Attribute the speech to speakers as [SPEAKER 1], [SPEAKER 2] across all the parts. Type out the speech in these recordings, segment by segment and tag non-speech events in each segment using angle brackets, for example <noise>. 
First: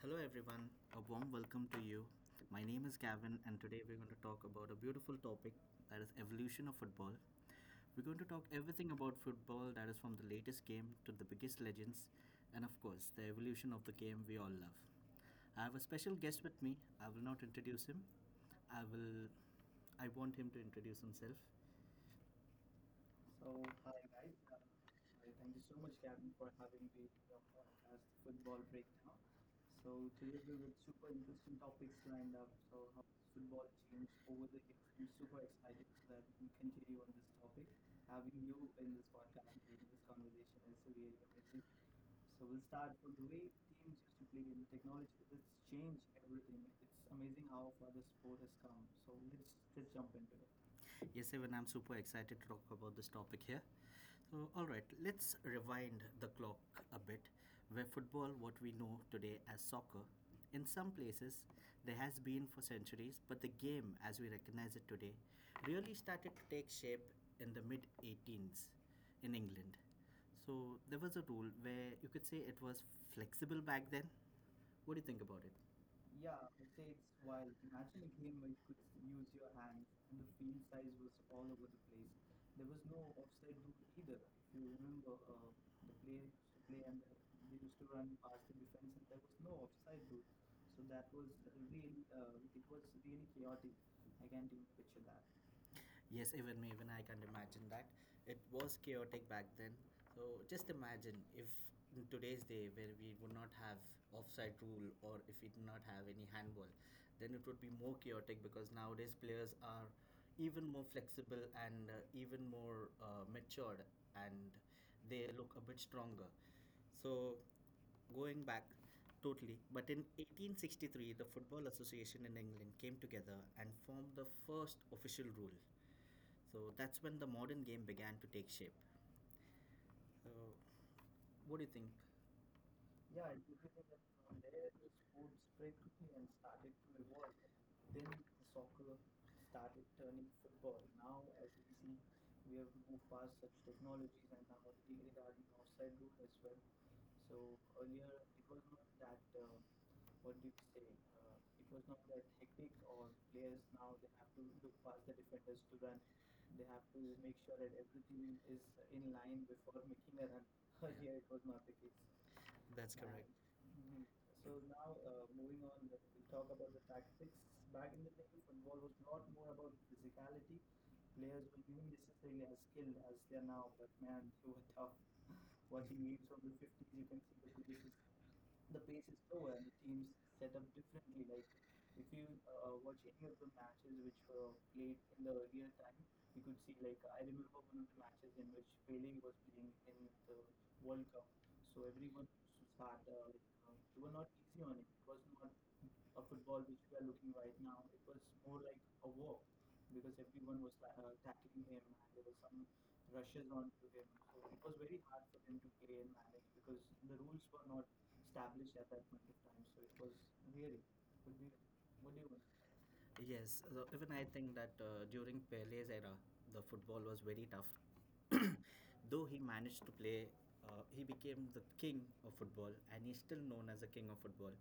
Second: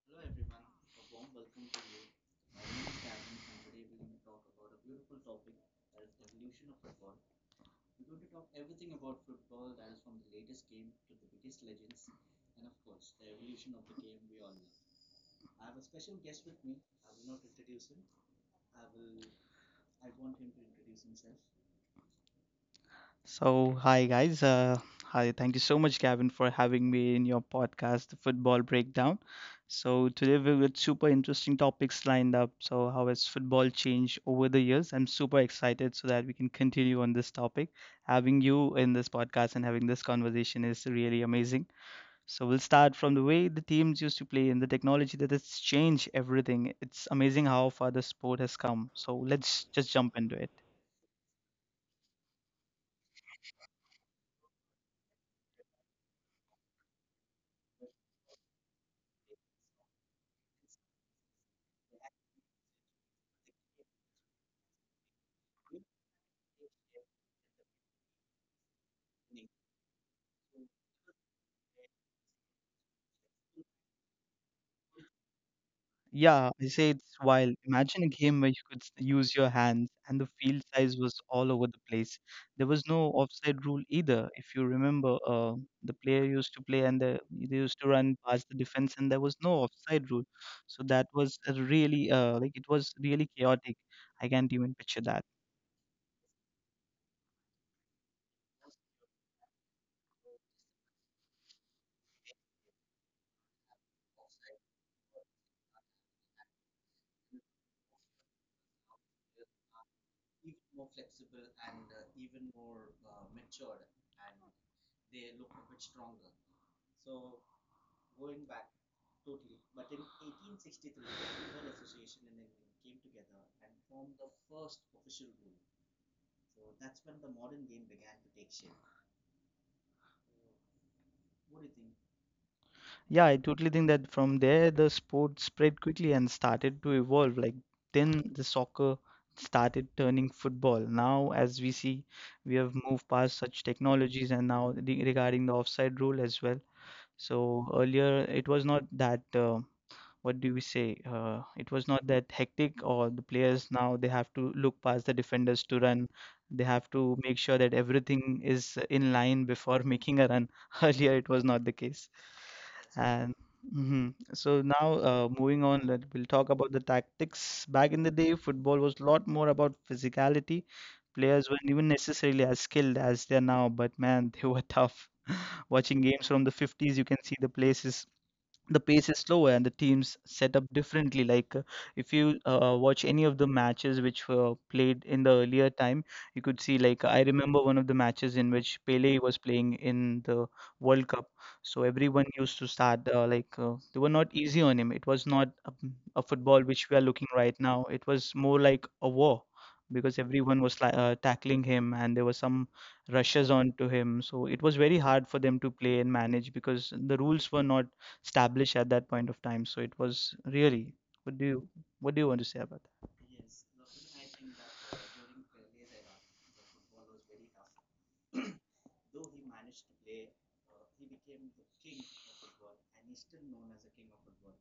[SPEAKER 1] Hello, everyone. A warm welcome to you. My name is Gavin, and today we're going to talk about a beautiful topic that is evolution of football. We're going to talk everything about football that is from the latest game to the biggest legends, and of course, the evolution of the game we all love. I have a special guest with me. I will not introduce him. I will. I want him to introduce himself. So,
[SPEAKER 2] So,
[SPEAKER 1] hi
[SPEAKER 2] hi
[SPEAKER 1] guys.
[SPEAKER 2] guys.
[SPEAKER 1] I
[SPEAKER 2] Hi, thank
[SPEAKER 1] thank
[SPEAKER 2] you
[SPEAKER 1] you so
[SPEAKER 2] so
[SPEAKER 1] much,
[SPEAKER 2] much,
[SPEAKER 1] Gavin,
[SPEAKER 2] Gavin, for
[SPEAKER 1] for having
[SPEAKER 2] having
[SPEAKER 1] me
[SPEAKER 2] me
[SPEAKER 1] to
[SPEAKER 2] in
[SPEAKER 1] your
[SPEAKER 2] your
[SPEAKER 1] podcast,
[SPEAKER 2] podcast, The
[SPEAKER 1] Football
[SPEAKER 2] Football
[SPEAKER 1] Breakdown.
[SPEAKER 2] Breakdown.
[SPEAKER 1] So,
[SPEAKER 2] So, today
[SPEAKER 1] today
[SPEAKER 2] we've
[SPEAKER 1] we
[SPEAKER 2] got
[SPEAKER 1] have
[SPEAKER 2] super
[SPEAKER 1] super interesting
[SPEAKER 2] interesting
[SPEAKER 1] topics
[SPEAKER 2] topics lined
[SPEAKER 1] lined
[SPEAKER 2] up.
[SPEAKER 1] up.
[SPEAKER 2] So, how has football
[SPEAKER 1] Football
[SPEAKER 2] changed
[SPEAKER 1] over
[SPEAKER 2] over the
[SPEAKER 1] the
[SPEAKER 2] years? I'm super excited so that we can continue on this topic.
[SPEAKER 1] having
[SPEAKER 2] Having
[SPEAKER 1] you
[SPEAKER 2] you
[SPEAKER 1] in
[SPEAKER 2] in
[SPEAKER 1] this
[SPEAKER 2] this podcast and having this conversation is
[SPEAKER 1] area.
[SPEAKER 2] really amazing. So,
[SPEAKER 1] So
[SPEAKER 2] we'll
[SPEAKER 1] we'll
[SPEAKER 2] start
[SPEAKER 1] start
[SPEAKER 2] from the way
[SPEAKER 1] away
[SPEAKER 2] the
[SPEAKER 1] to
[SPEAKER 2] teams used to
[SPEAKER 1] play
[SPEAKER 2] play and
[SPEAKER 1] in
[SPEAKER 2] the
[SPEAKER 1] the
[SPEAKER 2] technology that has
[SPEAKER 1] exchange.
[SPEAKER 2] changed everything. It's
[SPEAKER 1] It's
[SPEAKER 2] amazing
[SPEAKER 1] amazing
[SPEAKER 2] how
[SPEAKER 1] how far
[SPEAKER 2] far the
[SPEAKER 1] the sport
[SPEAKER 2] sport
[SPEAKER 1] has
[SPEAKER 2] has
[SPEAKER 1] come.
[SPEAKER 2] come. So,
[SPEAKER 1] So let's
[SPEAKER 2] let's just
[SPEAKER 1] let's jump
[SPEAKER 2] jump into
[SPEAKER 1] into
[SPEAKER 2] it.
[SPEAKER 1] it. Yes, even I'm super excited to talk about this topic here. All right, let's rewind the clock a bit. Where football, what we know today as soccer, in some places there has been for centuries, but the game as we recognize it today really started to take shape in the mid 18s in England. So there was a rule where you could say it was flexible back then. What do you think about it? Yeah,
[SPEAKER 2] Yeah, I say
[SPEAKER 1] it's
[SPEAKER 2] it's
[SPEAKER 1] wild.
[SPEAKER 2] wild.
[SPEAKER 1] Imagine
[SPEAKER 2] Imagine a
[SPEAKER 1] a game
[SPEAKER 2] game where
[SPEAKER 1] where you
[SPEAKER 2] you
[SPEAKER 1] could
[SPEAKER 2] could
[SPEAKER 1] use
[SPEAKER 2] use
[SPEAKER 1] and
[SPEAKER 2] your hands and the
[SPEAKER 1] the
[SPEAKER 2] field
[SPEAKER 1] field size
[SPEAKER 2] size
[SPEAKER 1] was
[SPEAKER 2] was all
[SPEAKER 1] all over
[SPEAKER 2] over the
[SPEAKER 1] the place.
[SPEAKER 2] place. There
[SPEAKER 1] There was
[SPEAKER 2] was no
[SPEAKER 1] no
[SPEAKER 2] offside rule
[SPEAKER 1] either.
[SPEAKER 2] either.
[SPEAKER 1] If
[SPEAKER 2] If you
[SPEAKER 1] you remember,
[SPEAKER 2] remember, the
[SPEAKER 1] the
[SPEAKER 2] player
[SPEAKER 1] play
[SPEAKER 2] used to play
[SPEAKER 1] play and
[SPEAKER 2] and they
[SPEAKER 1] they used
[SPEAKER 2] used
[SPEAKER 1] to
[SPEAKER 2] to run
[SPEAKER 1] run past
[SPEAKER 2] past the
[SPEAKER 1] the defense
[SPEAKER 2] defense
[SPEAKER 1] and
[SPEAKER 2] and there
[SPEAKER 1] there
[SPEAKER 2] was
[SPEAKER 1] was
[SPEAKER 2] no
[SPEAKER 1] no offside
[SPEAKER 2] offside rule.
[SPEAKER 1] rule. So
[SPEAKER 2] So
[SPEAKER 1] that
[SPEAKER 2] that
[SPEAKER 1] was
[SPEAKER 2] was a
[SPEAKER 1] really
[SPEAKER 2] really
[SPEAKER 1] it
[SPEAKER 2] it
[SPEAKER 1] was
[SPEAKER 2] was
[SPEAKER 1] really
[SPEAKER 2] really
[SPEAKER 1] chaotic.
[SPEAKER 2] chaotic.
[SPEAKER 1] I
[SPEAKER 2] I can't
[SPEAKER 1] can't even
[SPEAKER 2] even picture
[SPEAKER 1] picture.
[SPEAKER 2] that.
[SPEAKER 1] Yes, even me, even I can't imagine that. It was chaotic back then. So just imagine if in today's day where we would not have offside rule or if we do not have any handball, then it would be more chaotic because nowadays players are even more flexible and even more matured and they look a bit stronger. So, going back totally, but in 1863, the Football Association in England came together and formed the first official rule. So, that's when the modern game began to take shape. So, what do you think? Yeah,
[SPEAKER 2] Yeah, I
[SPEAKER 1] it's
[SPEAKER 2] totally think that from there
[SPEAKER 1] there
[SPEAKER 2] the sport spread quickly and started to evolve. Like
[SPEAKER 1] then
[SPEAKER 2] then the soccer
[SPEAKER 1] started
[SPEAKER 2] started
[SPEAKER 1] turning
[SPEAKER 2] turning football.
[SPEAKER 1] football.
[SPEAKER 2] Now, as we
[SPEAKER 1] See,
[SPEAKER 2] see, we
[SPEAKER 1] we have
[SPEAKER 2] have
[SPEAKER 1] moved
[SPEAKER 2] moved
[SPEAKER 1] past
[SPEAKER 2] past
[SPEAKER 1] such
[SPEAKER 2] such
[SPEAKER 1] technology,
[SPEAKER 2] technologies
[SPEAKER 1] the
[SPEAKER 2] and now re
[SPEAKER 1] offside
[SPEAKER 2] regarding the offside
[SPEAKER 1] rule.
[SPEAKER 2] rule as well.
[SPEAKER 1] So
[SPEAKER 2] So earlier
[SPEAKER 1] earlier,
[SPEAKER 2] it was not that.
[SPEAKER 1] what
[SPEAKER 2] What
[SPEAKER 1] did
[SPEAKER 2] do we
[SPEAKER 1] you say?
[SPEAKER 2] say?
[SPEAKER 1] It
[SPEAKER 2] It
[SPEAKER 1] was
[SPEAKER 2] was
[SPEAKER 1] not
[SPEAKER 2] not
[SPEAKER 1] that
[SPEAKER 2] that
[SPEAKER 1] hits
[SPEAKER 2] hectic,
[SPEAKER 1] or
[SPEAKER 2] or the
[SPEAKER 1] players
[SPEAKER 2] players
[SPEAKER 1] have
[SPEAKER 2] now they have
[SPEAKER 1] to
[SPEAKER 2] to look
[SPEAKER 1] look.
[SPEAKER 2] past the defenders to run. They
[SPEAKER 1] They have
[SPEAKER 2] have
[SPEAKER 1] to
[SPEAKER 2] to
[SPEAKER 1] make
[SPEAKER 2] make
[SPEAKER 1] sure
[SPEAKER 2] sure that
[SPEAKER 1] the team
[SPEAKER 2] everything is
[SPEAKER 1] in
[SPEAKER 2] in line
[SPEAKER 1] line before
[SPEAKER 2] before <laughs>
[SPEAKER 1] making
[SPEAKER 2] making
[SPEAKER 1] a
[SPEAKER 2] a
[SPEAKER 1] run.
[SPEAKER 2] run. <laughs>
[SPEAKER 1] <laughs>
[SPEAKER 2] Earlier,
[SPEAKER 1] Earlier, it
[SPEAKER 2] it
[SPEAKER 1] was
[SPEAKER 2] was
[SPEAKER 1] not
[SPEAKER 2] not the
[SPEAKER 1] the case.
[SPEAKER 2] case.
[SPEAKER 1] That's correct.
[SPEAKER 2] And
[SPEAKER 1] And mhm.
[SPEAKER 2] mhm.
[SPEAKER 1] So
[SPEAKER 2] So now,
[SPEAKER 1] now,
[SPEAKER 2] uh,
[SPEAKER 1] moving
[SPEAKER 2] moving
[SPEAKER 1] on,
[SPEAKER 2] on, let, we'll
[SPEAKER 1] we'll talk
[SPEAKER 2] talk about
[SPEAKER 1] about
[SPEAKER 2] the
[SPEAKER 1] the tactics.
[SPEAKER 2] tactics. Back
[SPEAKER 1] Back
[SPEAKER 2] in the day, football was a lot more about physicality.
[SPEAKER 1] players are
[SPEAKER 2] Players weren't even
[SPEAKER 1] really
[SPEAKER 2] necessarily as
[SPEAKER 1] as
[SPEAKER 2] skilled
[SPEAKER 1] skilled as
[SPEAKER 2] as they
[SPEAKER 1] they
[SPEAKER 2] are
[SPEAKER 1] are
[SPEAKER 2] now,
[SPEAKER 1] now, but
[SPEAKER 2] but
[SPEAKER 1] man,
[SPEAKER 2] man, <laughs> they were tough.
[SPEAKER 1] watching
[SPEAKER 2] Watching
[SPEAKER 1] games
[SPEAKER 2] games from the 50s, you can see the pace is
[SPEAKER 1] so
[SPEAKER 2] slower
[SPEAKER 1] and
[SPEAKER 2] and the
[SPEAKER 1] the teams
[SPEAKER 2] teams set up differently
[SPEAKER 1] currently like
[SPEAKER 2] like.
[SPEAKER 1] if
[SPEAKER 2] If
[SPEAKER 1] you
[SPEAKER 2] you watch
[SPEAKER 1] watches
[SPEAKER 2] any of the matches
[SPEAKER 1] which
[SPEAKER 2] which
[SPEAKER 1] were
[SPEAKER 2] were
[SPEAKER 1] played
[SPEAKER 2] played in
[SPEAKER 1] in
[SPEAKER 2] the
[SPEAKER 1] the earlier,
[SPEAKER 2] earlier time, you
[SPEAKER 1] you could
[SPEAKER 2] could
[SPEAKER 1] see
[SPEAKER 2] see,
[SPEAKER 1] like
[SPEAKER 2] like, I
[SPEAKER 1] I remember
[SPEAKER 2] remember one
[SPEAKER 1] which
[SPEAKER 2] of the matches in which Pele
[SPEAKER 1] failing was
[SPEAKER 2] was playing in the
[SPEAKER 1] World
[SPEAKER 2] World
[SPEAKER 1] Cup,
[SPEAKER 2] Cup.
[SPEAKER 1] so
[SPEAKER 2] So
[SPEAKER 1] everyone
[SPEAKER 2] everyone used to
[SPEAKER 1] had
[SPEAKER 2] start they were not easy on him. It was not
[SPEAKER 1] a
[SPEAKER 2] a
[SPEAKER 1] football
[SPEAKER 2] football
[SPEAKER 1] which
[SPEAKER 2] which we are looking
[SPEAKER 1] right
[SPEAKER 2] right
[SPEAKER 1] now
[SPEAKER 2] now. It was more like
[SPEAKER 1] a
[SPEAKER 2] a
[SPEAKER 1] war
[SPEAKER 2] war because
[SPEAKER 1] because everyone
[SPEAKER 2] everyone
[SPEAKER 1] was
[SPEAKER 2] was
[SPEAKER 1] taking
[SPEAKER 2] tackling
[SPEAKER 1] him
[SPEAKER 2] him and there were some
[SPEAKER 1] rushes
[SPEAKER 2] rushes
[SPEAKER 1] on
[SPEAKER 2] on
[SPEAKER 1] to
[SPEAKER 2] to him. So it was very hard for them to
[SPEAKER 1] play
[SPEAKER 2] play
[SPEAKER 1] and
[SPEAKER 2] and manage
[SPEAKER 1] because
[SPEAKER 2] because the rules were
[SPEAKER 1] were
[SPEAKER 2] not
[SPEAKER 1] not established
[SPEAKER 2] established
[SPEAKER 1] yet.
[SPEAKER 2] at
[SPEAKER 1] So it
[SPEAKER 2] that point of time. So it
[SPEAKER 1] was
[SPEAKER 2] was
[SPEAKER 1] varying.
[SPEAKER 2] really. What
[SPEAKER 1] Could
[SPEAKER 2] do
[SPEAKER 1] be,
[SPEAKER 2] you
[SPEAKER 1] what
[SPEAKER 2] What do
[SPEAKER 1] do
[SPEAKER 2] you
[SPEAKER 1] you
[SPEAKER 2] want to
[SPEAKER 1] want?
[SPEAKER 2] say about that?
[SPEAKER 1] Yes, so even I think that during Pele's era, the football was very tough. <coughs> <clears throat> Though he managed to play, he became the king of football, and he's still known as the king of football.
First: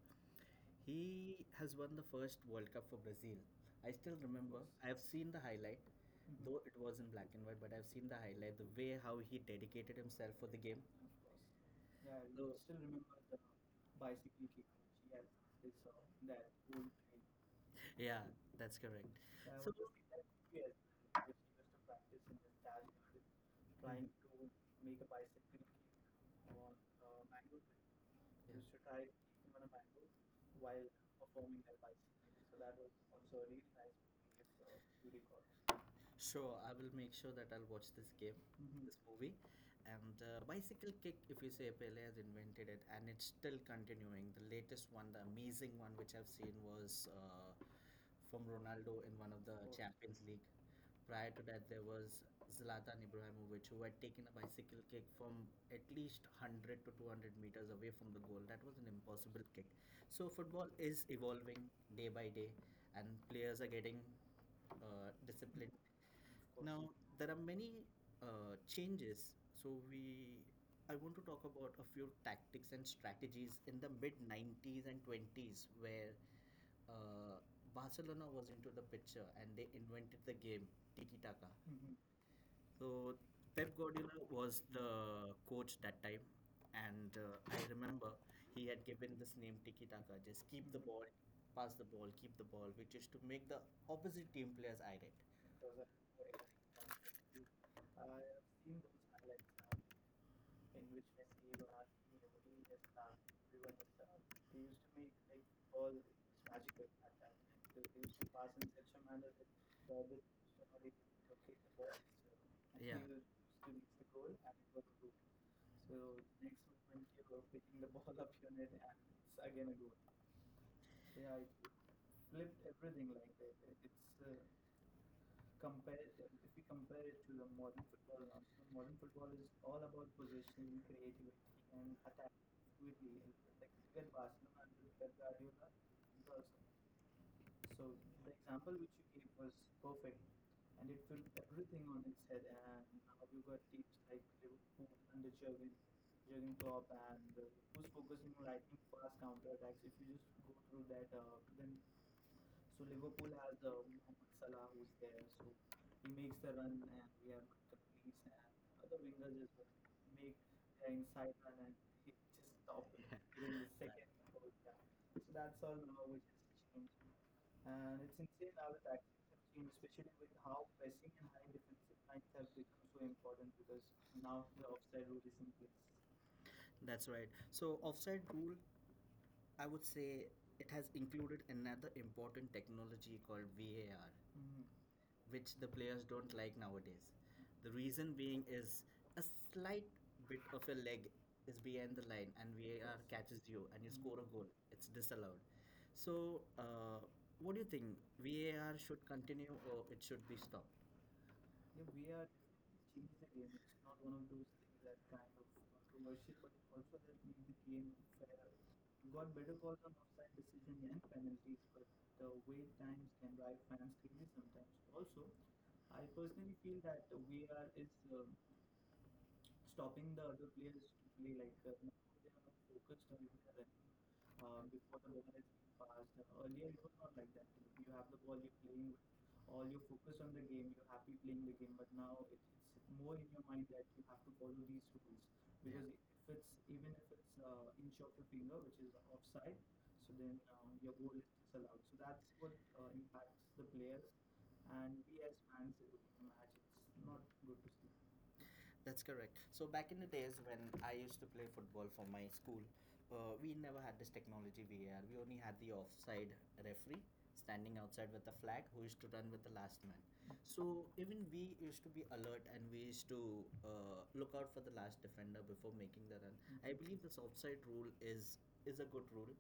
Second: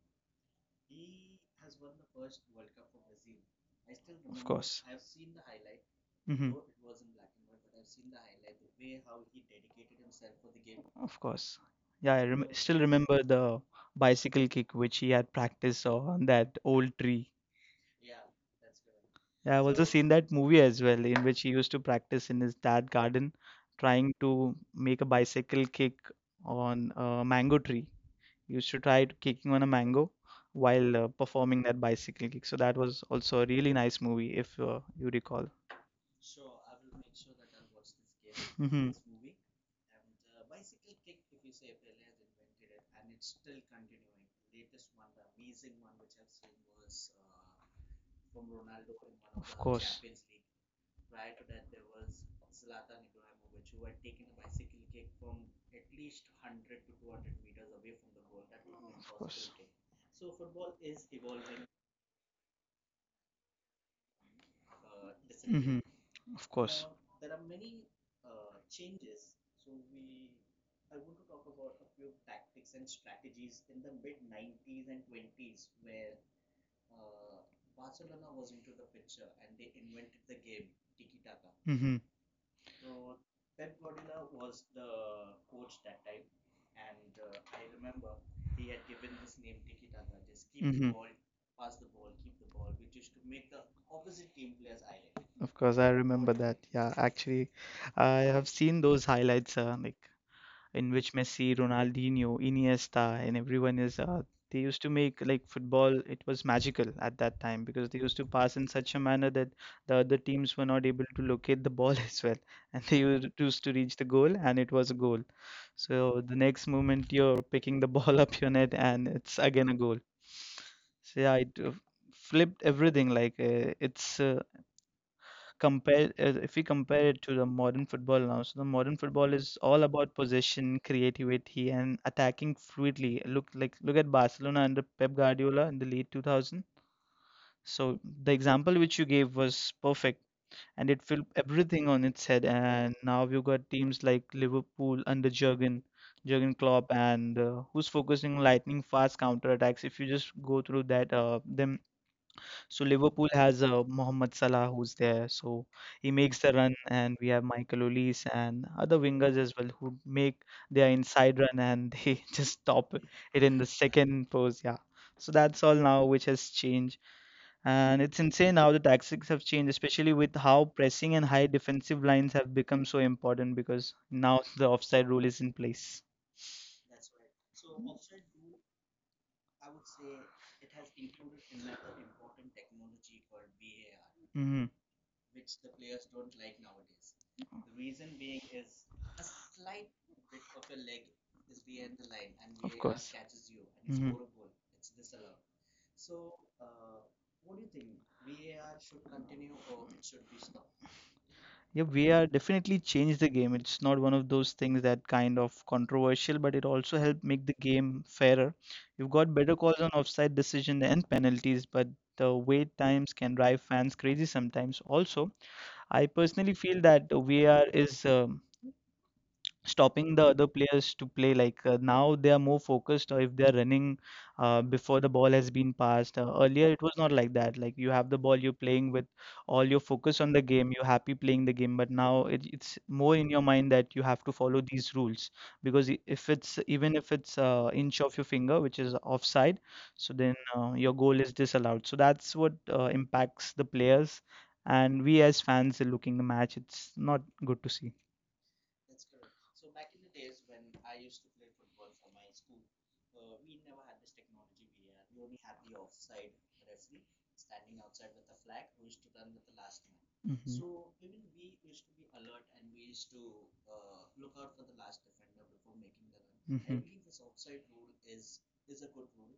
[SPEAKER 1] He has won the first World Cup for Brazil. I still of
[SPEAKER 2] Of
[SPEAKER 1] remember. Course.
[SPEAKER 2] course.
[SPEAKER 1] I have seen the highlight, mhm,
[SPEAKER 2] Hmm.
[SPEAKER 1] though mhm, it was in black and white. But I've seen the highlight, the way how he dedicated himself for the game.
[SPEAKER 2] Of
[SPEAKER 1] Of course.
[SPEAKER 2] course. Yeah,
[SPEAKER 1] Yeah,
[SPEAKER 2] I
[SPEAKER 1] I so still
[SPEAKER 2] still
[SPEAKER 1] remember
[SPEAKER 2] remember the bicycle kick which he had practiced on that
[SPEAKER 1] bicycle,
[SPEAKER 2] old tree.
[SPEAKER 1] yeah, that's correct,
[SPEAKER 2] Yeah, I've also seen that movie as well, in
[SPEAKER 1] that
[SPEAKER 2] which he used to practice in his dad garden,
[SPEAKER 1] try and
[SPEAKER 2] trying to make
[SPEAKER 1] make
[SPEAKER 2] a
[SPEAKER 1] a bike on.
[SPEAKER 2] bicycle kick
[SPEAKER 1] Yeah.
[SPEAKER 2] on a mango tree. He used to try to kicking on a mango
[SPEAKER 1] While
[SPEAKER 2] while
[SPEAKER 1] performing
[SPEAKER 2] performing that
[SPEAKER 1] their bicycle.
[SPEAKER 2] bicycle kick.
[SPEAKER 1] So
[SPEAKER 2] So
[SPEAKER 1] that
[SPEAKER 2] that
[SPEAKER 1] was
[SPEAKER 2] was
[SPEAKER 1] also
[SPEAKER 2] also a
[SPEAKER 1] a really
[SPEAKER 2] really
[SPEAKER 1] nice
[SPEAKER 2] nice movie, if
[SPEAKER 1] experience to
[SPEAKER 2] you
[SPEAKER 1] record.
[SPEAKER 2] recall.
[SPEAKER 1] Sure, I will make sure that I'll watch this game. Mhm.
[SPEAKER 2] Hmm.
[SPEAKER 1] This movie and bicycle kick if you say Pele has invented it and it's still continuing the latest one the amazing one which I've seen was from Ronaldo in one of the
[SPEAKER 2] Of
[SPEAKER 1] oh,
[SPEAKER 2] course.
[SPEAKER 1] Champions League. Prior to that, there was Zlatan Ibrahimovic, who had taken a bicycle kick from at least 100 to 200 meters away from the goal. That was an
[SPEAKER 2] Of
[SPEAKER 1] impossible
[SPEAKER 2] course.
[SPEAKER 1] kick. So, football is evolving day by day, and players are getting disciplined.
[SPEAKER 2] Hmm. Of course.
[SPEAKER 1] Now, there are many changes. So, we I want to talk about a few tactics and strategies in the mid 90s and 20s where uh, Barcelona was into the picture and they invented the game tiki taka.
[SPEAKER 2] Mm-hmm.
[SPEAKER 1] So Pep Guardiola was the coach that time, and I remember he had given this name Tiki Taka, just keep the
[SPEAKER 2] Mhm.
[SPEAKER 1] ball, pass the ball, keep the ball, which is to make the opposite team players irate.
[SPEAKER 2] Of course, I remember that. Yeah, actually, I have seen those highlights. Like in which Messi, Ronaldinho, Iniesta, and everyone is they used to make like football. It was magical at that time because they used to pass in such a manner that the other teams were not able to locate the ball <laughs> as well, and
[SPEAKER 1] Yeah,
[SPEAKER 2] they used to reach the goal, and it was a goal. So the next moment you're
[SPEAKER 1] picking
[SPEAKER 2] picking
[SPEAKER 1] the
[SPEAKER 2] the <laughs>
[SPEAKER 1] ball
[SPEAKER 2] ball
[SPEAKER 1] up
[SPEAKER 2] up
[SPEAKER 1] your
[SPEAKER 2] your
[SPEAKER 1] net
[SPEAKER 2] net,
[SPEAKER 1] and
[SPEAKER 2] and
[SPEAKER 1] it's
[SPEAKER 2] it's again
[SPEAKER 1] again
[SPEAKER 2] a
[SPEAKER 1] a goal.
[SPEAKER 2] goal. So yeah,
[SPEAKER 1] Yeah, it
[SPEAKER 2] it uh,
[SPEAKER 1] flipped
[SPEAKER 2] flipped
[SPEAKER 1] everything
[SPEAKER 2] everything.
[SPEAKER 1] like
[SPEAKER 2] Like
[SPEAKER 1] that. It's
[SPEAKER 2] it's
[SPEAKER 1] com-
[SPEAKER 2] compare
[SPEAKER 1] if
[SPEAKER 2] If we
[SPEAKER 1] we compare
[SPEAKER 2] compare
[SPEAKER 1] it
[SPEAKER 2] it
[SPEAKER 1] to
[SPEAKER 2] to
[SPEAKER 1] the
[SPEAKER 2] the
[SPEAKER 1] modern
[SPEAKER 2] modern football now, so the
[SPEAKER 1] modern
[SPEAKER 2] modern
[SPEAKER 1] football
[SPEAKER 2] football is all
[SPEAKER 1] good
[SPEAKER 2] about possession,
[SPEAKER 1] positioning creation
[SPEAKER 2] creativity,
[SPEAKER 1] and
[SPEAKER 2] and attacking
[SPEAKER 1] activity.
[SPEAKER 2] fluidly. Look like, look at Barcelona under Pep Guardiola in the late 2000.
[SPEAKER 1] So
[SPEAKER 2] So the
[SPEAKER 1] the example
[SPEAKER 2] example
[SPEAKER 1] which
[SPEAKER 2] which you
[SPEAKER 1] is
[SPEAKER 2] gave was
[SPEAKER 1] perfect
[SPEAKER 2] perfect,
[SPEAKER 1] and
[SPEAKER 2] and
[SPEAKER 1] it
[SPEAKER 2] it
[SPEAKER 1] flipped
[SPEAKER 2] flipped
[SPEAKER 1] everything
[SPEAKER 2] everything
[SPEAKER 1] on
[SPEAKER 2] on
[SPEAKER 1] its
[SPEAKER 2] its
[SPEAKER 1] head
[SPEAKER 2] head. And now we've got teams like Liverpool under
[SPEAKER 1] under Jurgen
[SPEAKER 2] Jurgen
[SPEAKER 1] Jurgen
[SPEAKER 2] Klopp,
[SPEAKER 1] Klopp and
[SPEAKER 2] and uh, who's
[SPEAKER 1] who's focusing
[SPEAKER 2] focusing on
[SPEAKER 1] on
[SPEAKER 2] lightning fast
[SPEAKER 1] counter
[SPEAKER 2] counter
[SPEAKER 1] attacks.
[SPEAKER 2] attacks.
[SPEAKER 1] If
[SPEAKER 2] If you
[SPEAKER 1] you just
[SPEAKER 2] just
[SPEAKER 1] go
[SPEAKER 2] go through
[SPEAKER 1] through that,
[SPEAKER 2] that
[SPEAKER 1] then
[SPEAKER 2] them
[SPEAKER 1] so
[SPEAKER 2] so Liverpool
[SPEAKER 1] Liverpool has
[SPEAKER 2] has
[SPEAKER 1] the
[SPEAKER 2] Mohamed
[SPEAKER 1] Salah
[SPEAKER 2] Salah
[SPEAKER 1] who's
[SPEAKER 2] who's
[SPEAKER 1] there,
[SPEAKER 2] there,
[SPEAKER 1] so
[SPEAKER 2] so he
[SPEAKER 1] he makes
[SPEAKER 2] makes the
[SPEAKER 1] the
[SPEAKER 2] run,
[SPEAKER 1] run and
[SPEAKER 2] and we have Michael Olise and other
[SPEAKER 1] just
[SPEAKER 2] wingers
[SPEAKER 1] is
[SPEAKER 2] as well who make their inside run and they <laughs> just
[SPEAKER 1] stop
[SPEAKER 2] stop it in
[SPEAKER 1] doing
[SPEAKER 2] the
[SPEAKER 1] this.
[SPEAKER 2] second pose. Yeah,
[SPEAKER 1] So
[SPEAKER 2] so
[SPEAKER 1] that
[SPEAKER 2] that's all now which has changed, and it's
[SPEAKER 1] and
[SPEAKER 2] insane how the
[SPEAKER 1] it's
[SPEAKER 2] tactics have changed, especially with how pressing and high defensive lines have become so
[SPEAKER 1] so important
[SPEAKER 2] important
[SPEAKER 1] because
[SPEAKER 2] because now
[SPEAKER 1] now the
[SPEAKER 2] the
[SPEAKER 1] offside
[SPEAKER 2] offside
[SPEAKER 1] rule
[SPEAKER 2] rule
[SPEAKER 1] is
[SPEAKER 2] is
[SPEAKER 1] in
[SPEAKER 2] in
[SPEAKER 1] place.
[SPEAKER 2] place.
[SPEAKER 1] That's right. So offside rule, I would say it has included another important technology called VAR. Mm,
[SPEAKER 2] Hmm.
[SPEAKER 1] which the players don't like nowadays. The reason being is a slight bit of a leg is behind the line and
[SPEAKER 2] Of
[SPEAKER 1] VAR
[SPEAKER 2] course.
[SPEAKER 1] catches you and you
[SPEAKER 2] Mhm.
[SPEAKER 1] score a goal. It's disallowed. So, what do you think? VAR should continue or it should be stopped?
[SPEAKER 2] Yeah,
[SPEAKER 1] Yeah, we
[SPEAKER 2] VR
[SPEAKER 1] are
[SPEAKER 2] definitely
[SPEAKER 1] changing
[SPEAKER 2] changed the
[SPEAKER 1] the game.
[SPEAKER 2] game.
[SPEAKER 1] It's
[SPEAKER 2] It's
[SPEAKER 1] not
[SPEAKER 2] not
[SPEAKER 1] one
[SPEAKER 2] one
[SPEAKER 1] of
[SPEAKER 2] of
[SPEAKER 1] those
[SPEAKER 2] those
[SPEAKER 1] things
[SPEAKER 2] things
[SPEAKER 1] that
[SPEAKER 2] that kind of
[SPEAKER 1] commercial
[SPEAKER 2] controversial, but it also helped make the
[SPEAKER 1] game
[SPEAKER 2] game fairer. You've
[SPEAKER 1] got
[SPEAKER 2] got better
[SPEAKER 1] better
[SPEAKER 2] calls
[SPEAKER 1] calls
[SPEAKER 2] on
[SPEAKER 1] on
[SPEAKER 2] offside
[SPEAKER 1] decision
[SPEAKER 2] decision
[SPEAKER 1] and
[SPEAKER 2] and
[SPEAKER 1] penalty.
[SPEAKER 2] penalties, but
[SPEAKER 1] The
[SPEAKER 2] the wait
[SPEAKER 1] wait times
[SPEAKER 2] times
[SPEAKER 1] can
[SPEAKER 2] can drive
[SPEAKER 1] rise.
[SPEAKER 2] fans crazy sometimes. Also, I
[SPEAKER 1] I
[SPEAKER 2] personally
[SPEAKER 1] personally
[SPEAKER 2] feel
[SPEAKER 1] feel that
[SPEAKER 2] that the
[SPEAKER 1] we
[SPEAKER 2] VR
[SPEAKER 1] are
[SPEAKER 2] is stopping
[SPEAKER 1] stopping
[SPEAKER 2] the other
[SPEAKER 1] the
[SPEAKER 2] players to
[SPEAKER 1] play
[SPEAKER 2] play
[SPEAKER 1] like
[SPEAKER 2] like. Now they are more focused, or if they are running
[SPEAKER 1] before
[SPEAKER 2] before the ball has been passed. Earlier it was not like that. Like, you have the ball, you're playing
[SPEAKER 1] playing
[SPEAKER 2] with all
[SPEAKER 1] all you
[SPEAKER 2] your focus
[SPEAKER 1] focus on
[SPEAKER 2] on the
[SPEAKER 1] the game,
[SPEAKER 2] game, you're
[SPEAKER 1] you're
[SPEAKER 2] happy
[SPEAKER 1] happy
[SPEAKER 2] playing
[SPEAKER 1] playing
[SPEAKER 2] the
[SPEAKER 1] the game,
[SPEAKER 2] game,
[SPEAKER 1] but
[SPEAKER 2] but
[SPEAKER 1] now
[SPEAKER 2] now
[SPEAKER 1] it's
[SPEAKER 2] it's
[SPEAKER 1] more
[SPEAKER 2] more
[SPEAKER 1] to
[SPEAKER 2] in your mind that you
[SPEAKER 1] follow
[SPEAKER 2] have to follow
[SPEAKER 1] these rules
[SPEAKER 2] these rules because if
[SPEAKER 1] because
[SPEAKER 2] it's,
[SPEAKER 1] it's
[SPEAKER 2] even
[SPEAKER 1] even
[SPEAKER 2] if it's inch of your
[SPEAKER 1] the
[SPEAKER 2] finger
[SPEAKER 1] finger, which
[SPEAKER 2] which
[SPEAKER 1] is
[SPEAKER 2] is offside, so
[SPEAKER 1] so
[SPEAKER 2] then
[SPEAKER 1] then
[SPEAKER 2] your goal is
[SPEAKER 1] it's allowed
[SPEAKER 2] disallowed. So that's what
[SPEAKER 1] impacts
[SPEAKER 2] impacts the
[SPEAKER 1] the player
[SPEAKER 2] players, and
[SPEAKER 1] and
[SPEAKER 2] we as fans are looking the match, it's
[SPEAKER 1] it's
[SPEAKER 2] not
[SPEAKER 1] not good
[SPEAKER 2] good to
[SPEAKER 1] to see.
[SPEAKER 2] see.
[SPEAKER 1] That's correct. So back in the days when I used to play football for my school, we never had this technology VAR. We only had the offside referee standing outside with the flag who used to run with the last man. So
[SPEAKER 2] Mhm.
[SPEAKER 1] even we used to be alert and we used to look out for the last defender before making the run. I believe this offside rule is a good rule.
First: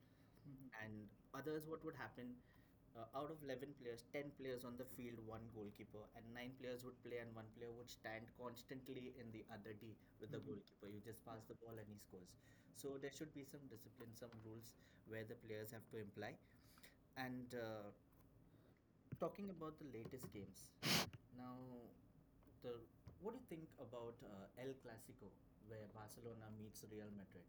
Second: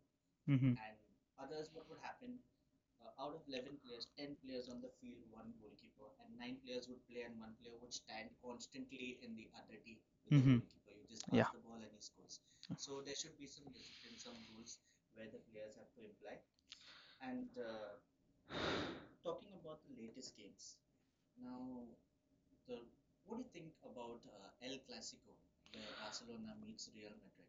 [SPEAKER 1] Mhm.
[SPEAKER 2] Mm-hmm.
[SPEAKER 1] And others, what would happen out of 11 players 10 players on the field one goalkeeper and nine players would play and one player would stand constantly in the other d with the mm-hmm
[SPEAKER 2] Mhm.
[SPEAKER 1] goalkeeper you just pass the ball and he scores so there should be some discipline some rules where the players have to imply and talking about the latest games. Now, the what do you think about El Clasico, where Barcelona meets Real Madrid?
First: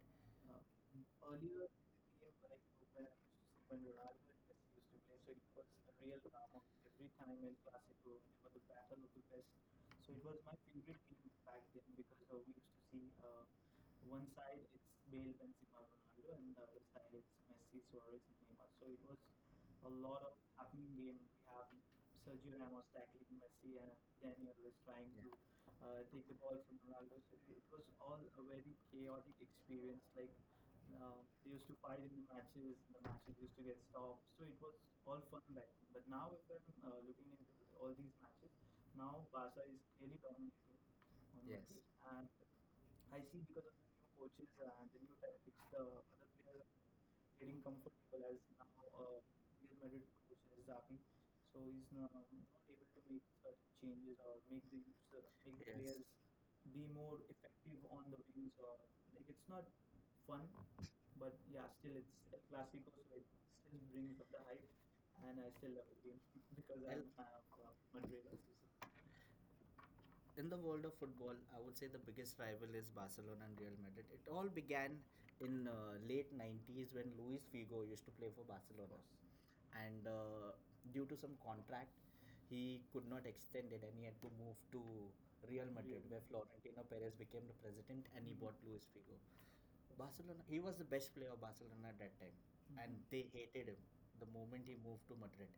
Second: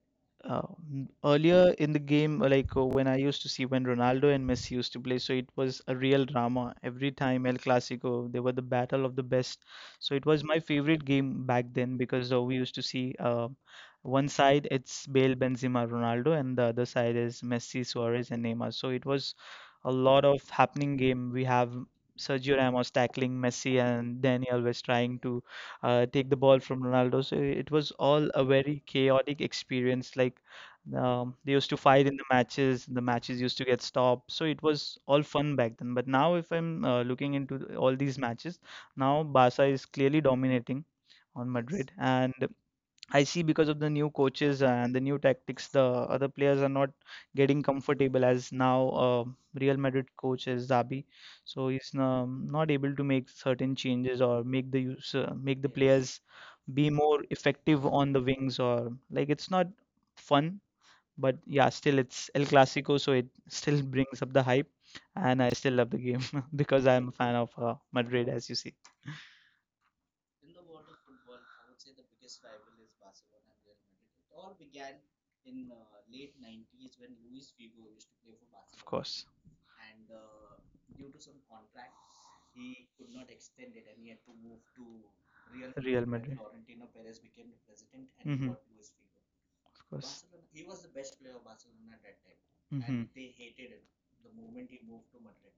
[SPEAKER 1] Uh,
[SPEAKER 2] uh,
[SPEAKER 1] Earlier in
[SPEAKER 2] Earlier in the
[SPEAKER 1] the game
[SPEAKER 2] game,
[SPEAKER 1] when I go back, I
[SPEAKER 2] when I used
[SPEAKER 1] used
[SPEAKER 2] to
[SPEAKER 1] to
[SPEAKER 2] see
[SPEAKER 1] see when
[SPEAKER 2] when
[SPEAKER 1] Ronaldo
[SPEAKER 2] Ronaldo
[SPEAKER 1] and
[SPEAKER 2] and
[SPEAKER 1] Messi
[SPEAKER 2] Messi
[SPEAKER 1] used
[SPEAKER 2] used
[SPEAKER 1] to
[SPEAKER 2] to play,
[SPEAKER 1] play,
[SPEAKER 2] so
[SPEAKER 1] so
[SPEAKER 2] it
[SPEAKER 1] it
[SPEAKER 2] was
[SPEAKER 1] was a
[SPEAKER 2] a
[SPEAKER 1] real
[SPEAKER 2] real
[SPEAKER 1] drama
[SPEAKER 2] drama
[SPEAKER 1] every
[SPEAKER 2] every
[SPEAKER 1] time
[SPEAKER 2] time
[SPEAKER 1] El
[SPEAKER 2] El
[SPEAKER 1] Clasico. It
[SPEAKER 2] Clasico. They were
[SPEAKER 1] was a
[SPEAKER 2] the
[SPEAKER 1] battle
[SPEAKER 2] battle
[SPEAKER 1] of
[SPEAKER 2] of
[SPEAKER 1] the
[SPEAKER 2] the
[SPEAKER 1] best.
[SPEAKER 2] best.
[SPEAKER 1] So
[SPEAKER 2] So
[SPEAKER 1] it
[SPEAKER 2] it
[SPEAKER 1] was
[SPEAKER 2] was
[SPEAKER 1] my
[SPEAKER 2] my favorite
[SPEAKER 1] favorite game
[SPEAKER 2] game
[SPEAKER 1] to
[SPEAKER 2] back then because we used to see,
[SPEAKER 1] see. One
[SPEAKER 2] one
[SPEAKER 1] side
[SPEAKER 2] side
[SPEAKER 1] is
[SPEAKER 2] it's Bale,
[SPEAKER 1] Bale Benzema,
[SPEAKER 2] Benzema, Ronaldo,
[SPEAKER 1] and
[SPEAKER 2] and the other side is Messi, Suarez, and Neymar.
[SPEAKER 1] so
[SPEAKER 2] So
[SPEAKER 1] it
[SPEAKER 2] it
[SPEAKER 1] was
[SPEAKER 2] was a
[SPEAKER 1] a
[SPEAKER 2] lot
[SPEAKER 1] lot
[SPEAKER 2] of
[SPEAKER 1] happening
[SPEAKER 2] happening
[SPEAKER 1] game.
[SPEAKER 2] game. We have Sergio
[SPEAKER 1] Sergio Ramos
[SPEAKER 2] Ramos tackling Messi, and Daniel was
[SPEAKER 1] trying,
[SPEAKER 2] trying to
[SPEAKER 1] yeah, to
[SPEAKER 2] take the ball from Ronaldo. So it was all a very chaotic
[SPEAKER 1] experience.
[SPEAKER 2] experience.
[SPEAKER 1] Like,
[SPEAKER 2] Like
[SPEAKER 1] uh,
[SPEAKER 2] um, they used to
[SPEAKER 1] I
[SPEAKER 2] fight in the matches used
[SPEAKER 1] used to
[SPEAKER 2] to get
[SPEAKER 1] get stopped,
[SPEAKER 2] stopped. So it was all fun back then.
[SPEAKER 1] but
[SPEAKER 2] But now,
[SPEAKER 1] now
[SPEAKER 2] if I'm
[SPEAKER 1] looking
[SPEAKER 2] looking into
[SPEAKER 1] at all
[SPEAKER 2] all
[SPEAKER 1] these
[SPEAKER 2] these matches, now
[SPEAKER 1] now,
[SPEAKER 2] Barca is clearly dominating on
[SPEAKER 1] yes,
[SPEAKER 2] Madrid. And
[SPEAKER 1] I
[SPEAKER 2] I see because of the new coaches and the new tactics,
[SPEAKER 1] it's
[SPEAKER 2] the other players are not
[SPEAKER 1] getting
[SPEAKER 2] getting
[SPEAKER 1] comfort.
[SPEAKER 2] comfortable as now
[SPEAKER 1] Uh,
[SPEAKER 2] Real Madrid coach is Zabi,
[SPEAKER 1] so
[SPEAKER 2] so he's
[SPEAKER 1] it's now
[SPEAKER 2] not able to make certain
[SPEAKER 1] changes
[SPEAKER 2] changes
[SPEAKER 1] or
[SPEAKER 2] or make the
[SPEAKER 1] yes,
[SPEAKER 2] players
[SPEAKER 1] be
[SPEAKER 2] be more
[SPEAKER 1] more effective.
[SPEAKER 2] effective on the
[SPEAKER 1] In
[SPEAKER 2] wings, or like
[SPEAKER 1] it's
[SPEAKER 2] it's
[SPEAKER 1] not
[SPEAKER 2] not
[SPEAKER 1] fun,
[SPEAKER 2] fun, but
[SPEAKER 1] but it
[SPEAKER 2] yeah, still it's El Clasico, so it <laughs>
[SPEAKER 1] still
[SPEAKER 2] still
[SPEAKER 1] brings
[SPEAKER 2] brings up the
[SPEAKER 1] up
[SPEAKER 2] hype,
[SPEAKER 1] and
[SPEAKER 2] and I
[SPEAKER 1] I
[SPEAKER 2] still
[SPEAKER 1] still
[SPEAKER 2] love
[SPEAKER 1] love
[SPEAKER 2] the
[SPEAKER 1] the
[SPEAKER 2] game
[SPEAKER 1] game
[SPEAKER 2] <laughs>
[SPEAKER 1] because
[SPEAKER 2] because
[SPEAKER 1] I'm
[SPEAKER 2] I'm a
[SPEAKER 1] a
[SPEAKER 2] fan
[SPEAKER 1] of
[SPEAKER 2] of
[SPEAKER 1] Madrid.
[SPEAKER 2] Madrid, as you see,
[SPEAKER 1] So. In the world of football, I would say the biggest rival is Barcelona and Real Madrid. It all began in late 90s when Luis Figo used to play for
[SPEAKER 2] of
[SPEAKER 1] Barcelona,
[SPEAKER 2] course,
[SPEAKER 1] and due to some contract, he could not extend it, and he had to move to Real Madrid,
[SPEAKER 2] Real
[SPEAKER 1] where
[SPEAKER 2] Madrid.
[SPEAKER 1] Florentino Perez became the president, and he
[SPEAKER 2] Hmm.
[SPEAKER 1] bought Luis Figo.
[SPEAKER 2] Of.
[SPEAKER 1] Barcelona, he was the best player of Barcelona at that time, and they hated him the moment he moved to Madrid.